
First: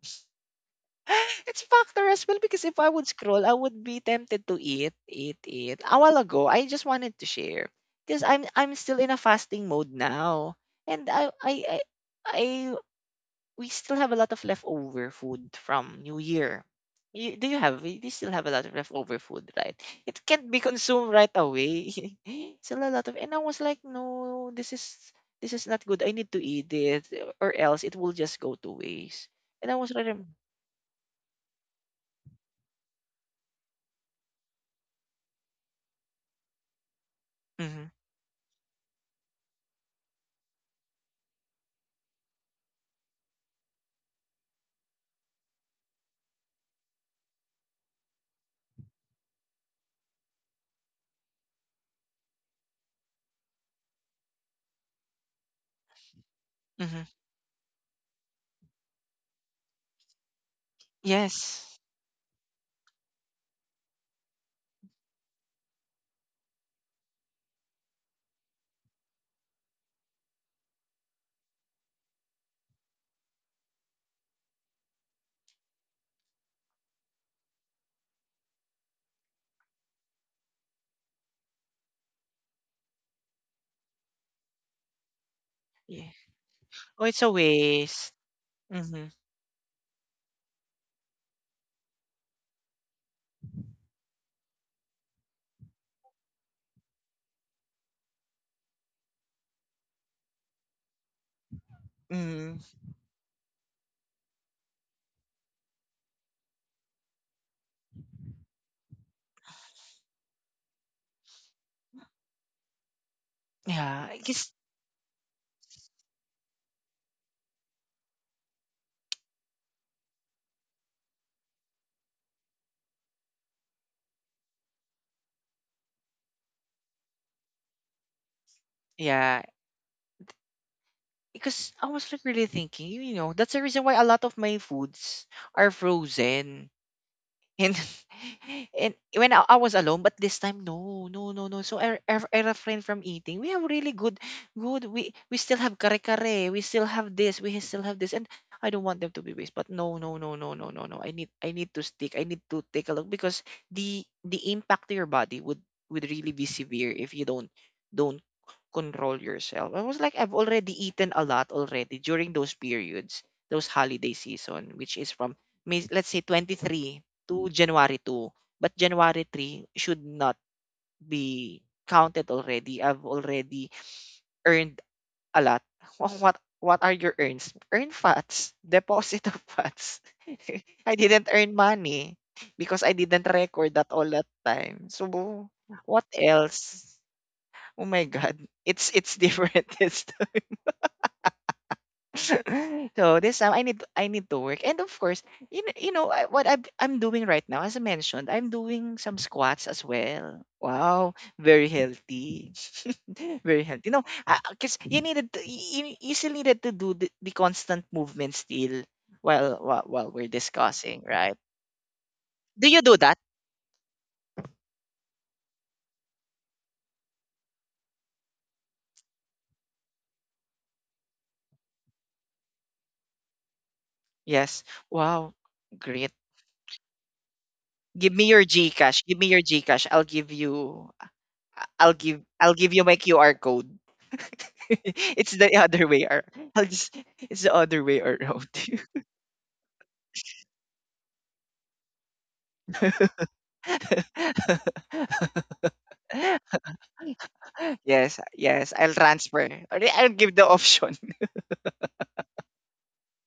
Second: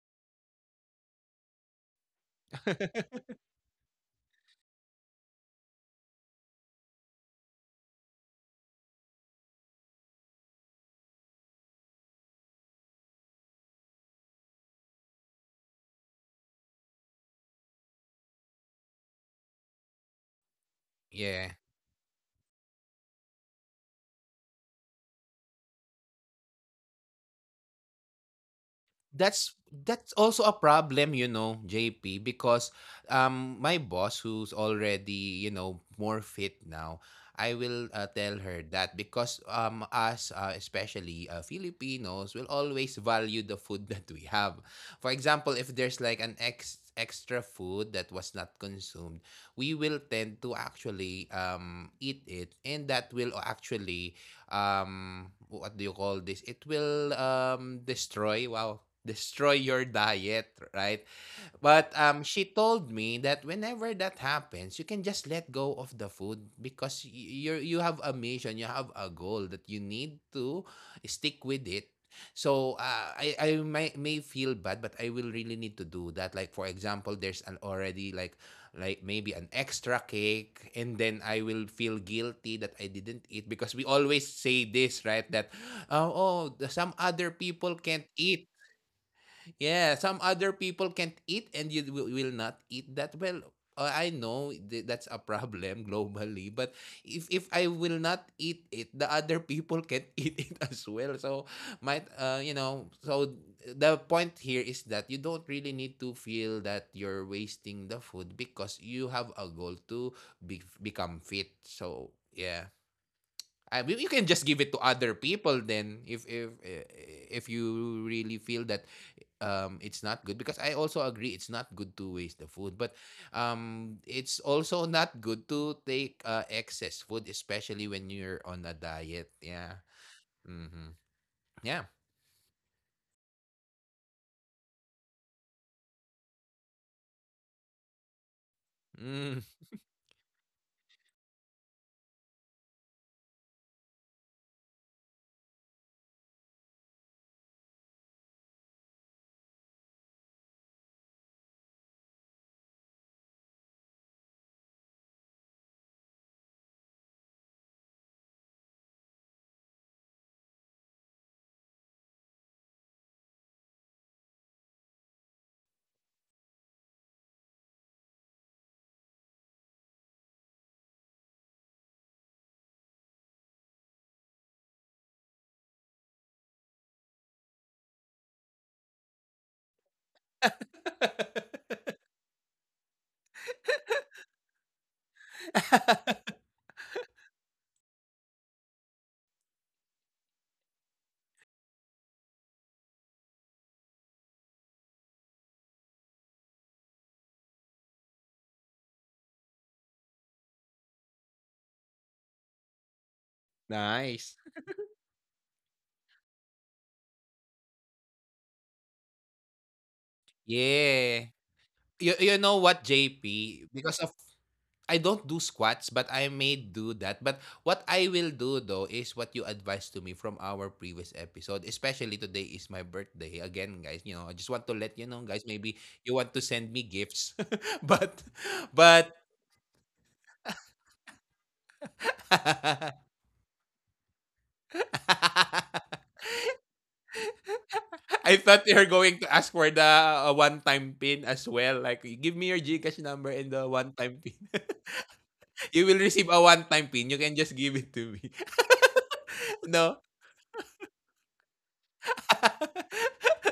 A: (laughs) It's factor as well because if I would
B: (laughs)
A: scroll, I would be tempted to eat, eat, eat. A while ago, I just wanted to share because I'm still in a fasting mode now, and I we still have a lot of leftover food from New Year. You, do you have? You still have a lot of leftover food, right? It can't be consumed right
B: Yeah.
A: away. (laughs) Still a lot of, and I was like, no, this is not good. I need to eat it, or else it will just go to waste.
B: That's
A: And I was rather.
B: also a problem, you know, JP. Because my boss, who's already, you know, more fit now, I will
A: Mm-hmm.
B: tell her that. Because us especially Filipinos will always value the food (laughs) that we have. For example, if there's like an ex extra food that was not consumed, we will tend to actually eat it, and that will actually what do you call this? It will
A: Mm-hmm.
B: destroy, wow, destroy your diet, right? But
A: Yes.
B: she told me that whenever that happens, you can just let go of the food. Because you, you have a mission, you have a goal that you need to stick with it. So I may feel bad, but I will really need to do that. Like, for example, there's an already like maybe an extra cake, and then I will feel guilty that I didn't eat. Because we always say this, right? That
A: Yeah.
B: oh, some
A: Oh,
B: other
A: it's a
B: people can't
A: waste.
B: eat.
A: Mm-hmm.
B: Yeah, some other people can't eat, and you will not eat that well. I know that's a problem (laughs) globally. But if I will not eat it, the other people can (laughs) eat it as well. So might you
A: Mm-hmm.
B: know, so the point here is that you don't really need to feel that you're wasting the food, because you have a goal to become fit. So yeah. I mean, you
A: Yeah,
B: can
A: I
B: just give
A: guess.
B: it to other people then, if you really feel that it's not good. Because I also agree it's not good to waste the food, but it's also not good to take excess food, especially when you're on a diet.
A: Yeah,
B: Yeah. Mhm. Yeah.
A: because I was like really thinking, you know, that's the reason why a lot of my foods are frozen. And (laughs) and
B: Mm,
A: when I was alone, but this time no, no, no, no. So I refrain from eating. We have really good, good. We still have kare kare. We still have this. We still have this, and I don't want them to be waste. But no, no, no, no, no, no, no. I need to stick. I need to take a look because the impact to your body would really be severe if you don't control yourself. I was like I've already eaten a lot already during those periods, those holiday season, which is from May, let's say 23 to January 2. But January 3 should not be counted already. I've already earned a lot. (laughs) What are your earns? Earn fats, (laughs) deposit of fats. (laughs) I didn't earn money because I didn't record that all that time. So what else? Oh my god. It's different. (laughs) This (laughs) so this time I need to work, and of course, you know, what I'm doing right now, as I mentioned, I'm doing some squats as well. Wow, very healthy, (laughs) very healthy. No,
B: nice.
A: because you needed to, you still needed to do the constant movement still while we're
B: Yeah.
A: discussing, right?
B: You know what,
A: Do you do that?
B: JP, because of, I don't do squats, but I may do that. But what I will do though is what you advised to me from our previous episode. Especially today is my birthday. Again, guys, you know, I just want to
A: Yes.
B: let you know, guys,
A: Wow,
B: maybe you want
A: great.
B: to send me gifts. (laughs) but
A: Give me your
B: but
A: Gcash. Give me your Gcash. I'll give you. I'll give
B: (laughs)
A: you my QR code. (laughs) it's the other way ar- I'll just it's the other way
B: I thought
A: around.
B: you were going to ask for the one-time pin as well. Like, give me your GCash number
A: (laughs)
B: and the one-time pin. (laughs) You will receive a one-time pin. You can just give it to me.
A: Yes, yes, I'll
B: (laughs)
A: transfer.
B: No?
A: Or I'll give the option. (laughs)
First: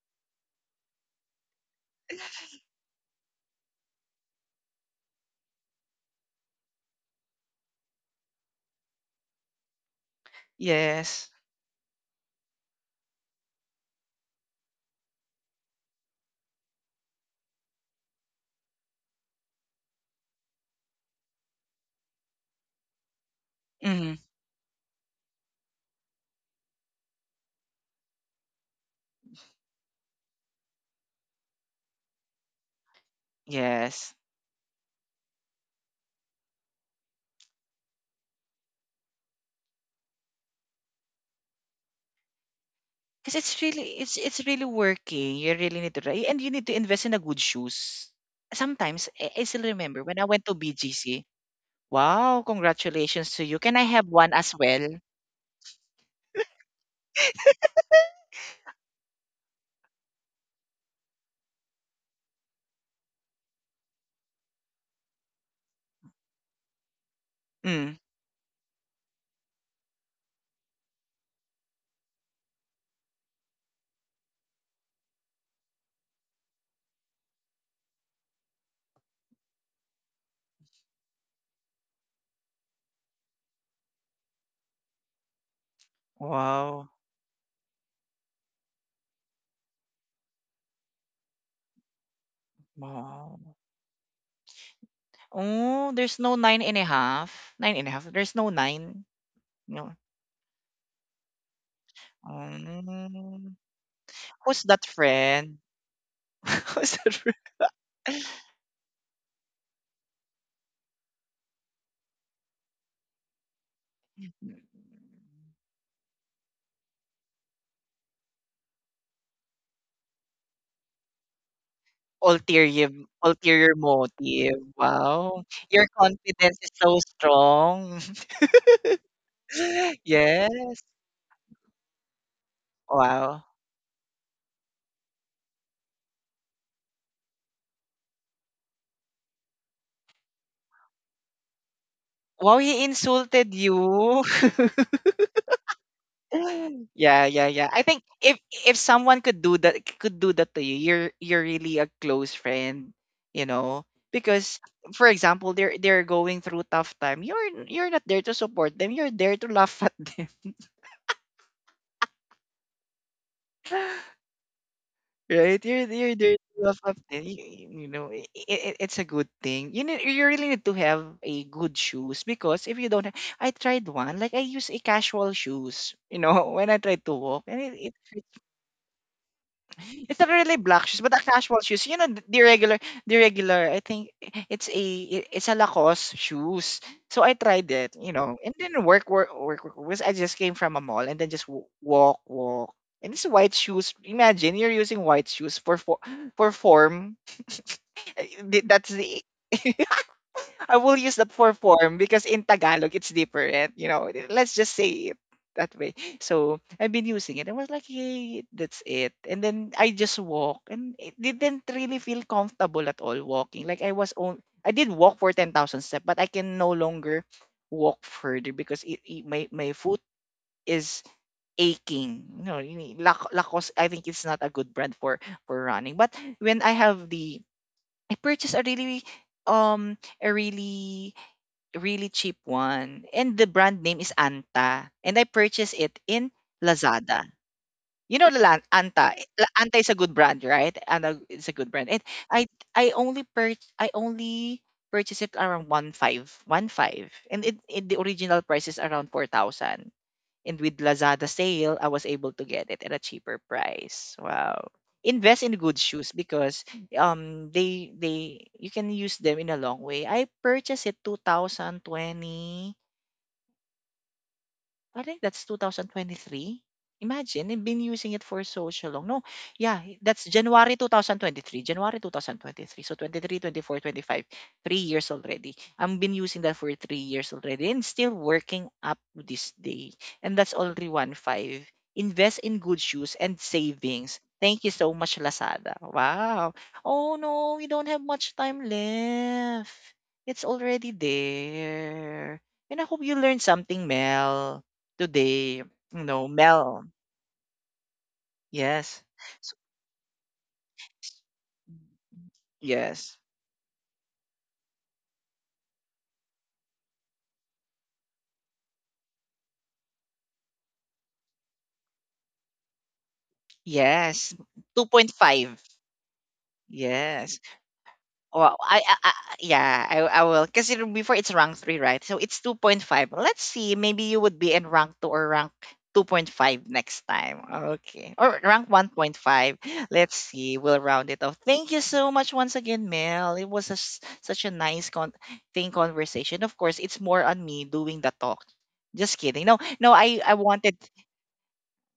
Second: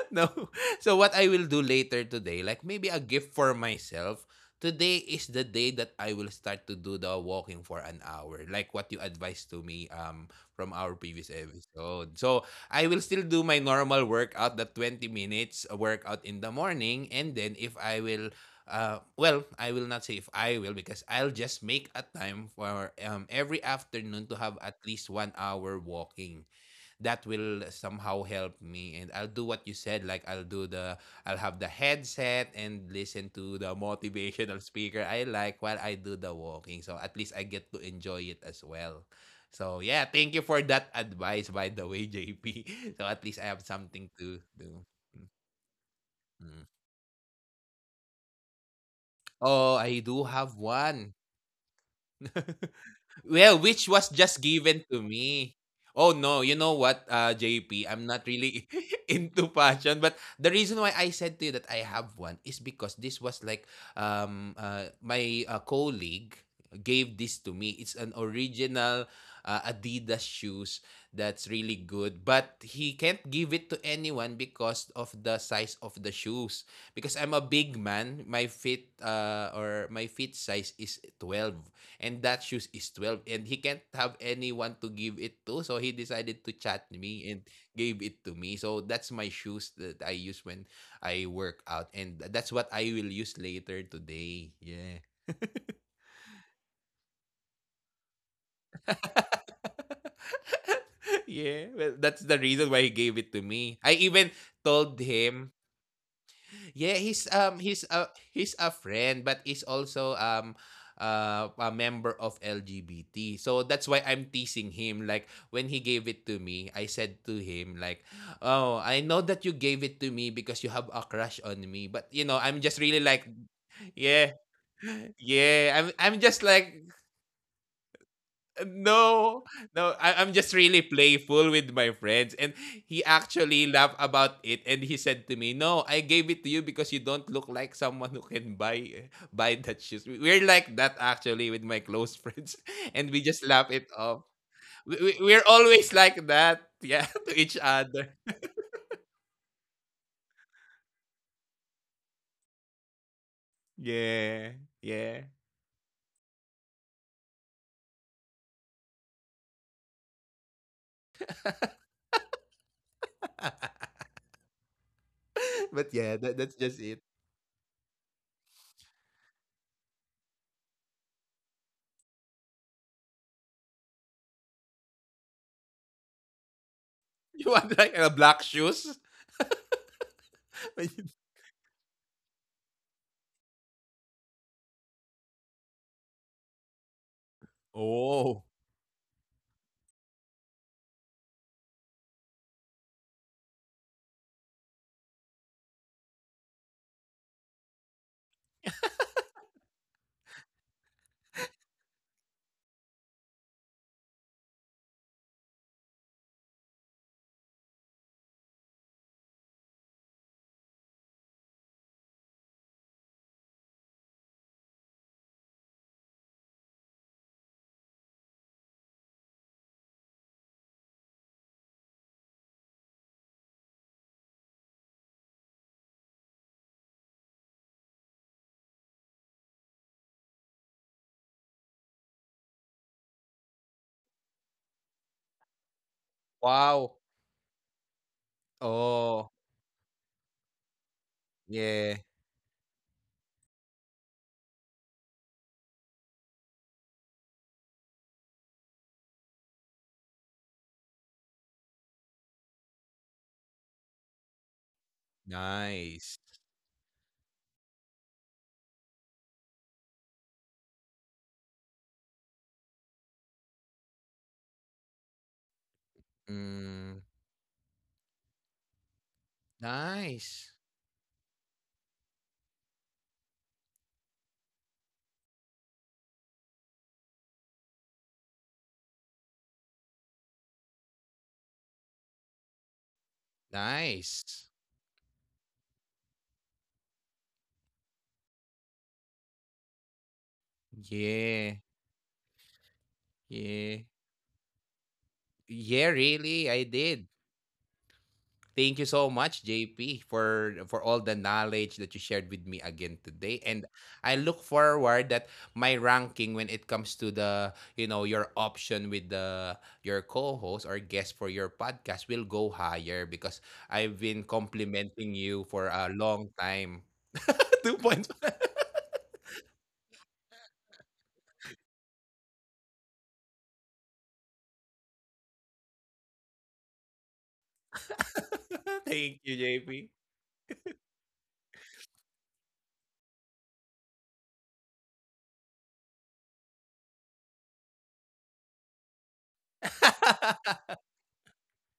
B: (laughs) No. So what I will do later today, like maybe a gift for myself. Today is the day that I will start to do the walking for an hour, like what you advised to me from our
A: Yes.
B: previous episode. So I will still do my normal workout, the 20 minutes workout in the morning. And then if I will, well, I will not say if I will, because I'll just make a time for every
A: Hmm.
B: afternoon to have at least 1 hour walking. That will somehow help me. And I'll do what you said, like I'll have the headset and listen to the (laughs)
A: Yes.
B: motivational speaker I like while I do the walking, so at least I get to enjoy it as well. So yeah, thank you for that advice, by the way, JP. (laughs) So at
A: Because
B: least I
A: it's
B: have
A: really
B: something
A: it's
B: to
A: it's really
B: do.
A: working. You really need to try and you need
B: Mm.
A: to invest in a good shoes. Sometimes I still
B: Oh, I
A: remember when I
B: do
A: went to
B: have one.
A: BGC. Wow, congratulations to you.
B: Well,
A: Can I
B: which
A: have
B: was
A: one
B: just
A: as well?
B: given to me. Oh no, you know what, JP, I'm not really (laughs) into fashion. But the reason why I said to you that I have one is because this was like my colleague gave this to me.
A: Mm.
B: It's an original Adidas shoes that's really good, but he can't give it to anyone because of the size of the shoes. Because I'm a big man, my feet or my feet size is 12, and that shoes is 12, and he can't have anyone to give it to. So he decided to
A: Wow.
B: chat me and gave it to me. So that's my shoes that I use when I work out, and that's what I will
A: Wow.
B: use later today. Yeah.
A: Oh, there's no 9 and a half. 9 and a half. There's no 9? No.
B: (laughs) Yeah, well, that's the reason why he gave it to
A: Mm.
B: me. I even
A: Who's that
B: told
A: friend?
B: him.
A: (laughs) Who's
B: Yeah,
A: that friend?
B: he's a friend, but he's also a member of LGBT. So that's why I'm teasing him. Like when he gave it to me, I said to him like, "Oh, I know that you gave it to me because you have a crush on me, but you know, I'm just
A: Ulterior
B: really like,
A: ulterior
B: yeah.
A: motive. Wow.
B: Yeah,
A: Your
B: I'm just
A: confidence is
B: like,
A: so strong.
B: no,
A: (laughs)
B: no, I, I'm
A: Yes.
B: just really playful with my friends. And he
A: Wow.
B: actually laughed about it and he said to me, no, I gave it to you because you don't look like someone who can buy that shoes. We're like that actually with my close
A: Wow,
B: friends.
A: he
B: (laughs) And we
A: insulted
B: just laugh it
A: you.
B: off.
A: (laughs)
B: We're always like that,
A: (laughs)
B: yeah,
A: Yeah,
B: (laughs) to
A: yeah,
B: each
A: yeah. I think
B: other.
A: if someone could do that to you, you're really a close friend, you know. Because
B: Yeah,
A: for
B: yeah.
A: example, they're going through tough time. You're not there to support them. You're there to laugh at them, (laughs) right?
B: (laughs)
A: You're
B: But
A: you're
B: yeah,
A: there to
B: that's
A: laugh
B: just
A: at
B: it.
A: them. You know, it's a good thing. You need, you really need to have a good shoes because if you don't, have, I tried one. Like I use a casual shoes, you know, (laughs) when I tried to
B: (laughs)
A: walk,
B: You
A: and
B: want like a black shoes?
A: it's not really black shoes, but the
B: (laughs)
A: casual shoes. You know, the regular, the regular. I think it's a it's a Lacoste shoes. So I tried it, you know,
B: Oh,
A: and then work because I just came from a mall and then just walk. And it's white shoes. Imagine you're using white shoes for form. Eh, that's the (laughs) I will use that for form because in Tagalog it's different. You know, let's just say it that way. So I've been using it. I was like, hey, that's it. And then I just walk, and it didn't really feel comfortable at all walking. Like I was on, I did walk for 10,000 steps, but I can no longer walk further because my foot is aching. You know, you need Lacoste. I think it's not a good brand for running. But when I have the, I purchased a really really cheap one. And the brand name is Anta. And I purchased it in
B: wow.
A: Lazada. You know Anta.
B: Oh,
A: Anta is a good brand, right? Anta is a good brand. And
B: yeah.
A: I I only purchased it around 1.5, 1.5. And it the original price is around 4,000. And with Lazada sale, I was able to get it at a cheaper price. Wow. Invest in good shoes
B: Nice.
A: because they you can use them in a long way. I purchased it 2020. I think that's 2023.
B: Mm,
A: Imagine, I've been using it for so, so long. No, yeah, that's
B: nice.
A: January 2023. January 2023. So 23, 24, 25. 3 years already. I've been using that for 3 years already and still working up to this day. And that's already 1.5. Invest in good shoes and savings.
B: Nice.
A: Thank you so much, Lazada. Wow. Oh no, we don't have much time left. It's already
B: Yeah.
A: there. And I hope you learned something,
B: Yeah.
A: Mel, today, you
B: Yeah,
A: know,
B: really, I
A: Mel.
B: did. Thank you
A: Yes.
B: so much,
A: S-
B: JP, for all the knowledge that you shared with me again
A: Yes.
B: today. And I look forward that my ranking when it comes to the, you know, your option with the your co-host or guest for your podcast will go higher, because I've
A: Yes.
B: been complimenting you
A: 2.5.
B: for a long time.
A: Yes.
B: (laughs) 2 points.
A: Well, I yeah, I will. Because before it's rank three, right? So it's 2.5. Let's see. Maybe you would be in rank two or rank 2.5 next time. Okay. Or rank
B: (laughs) Thank you,
A: 1.5.
B: JP.
A: Let's see. We'll round it off. Thank you so much once again, Mel. It was a s such a nice con- thing conversation. Of course, it's more on me doing the talk. Just kidding. No, no, I wanted
B: (laughs)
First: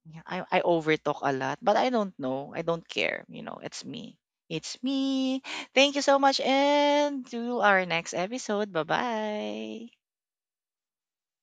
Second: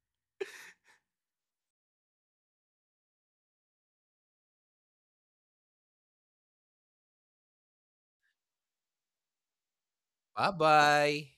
A: yeah, I overtalk a lot, but I don't know. I don't care. You know, it's me. It's me. Thank you so much and to our next episode. Bye-bye.
B: Bye-bye.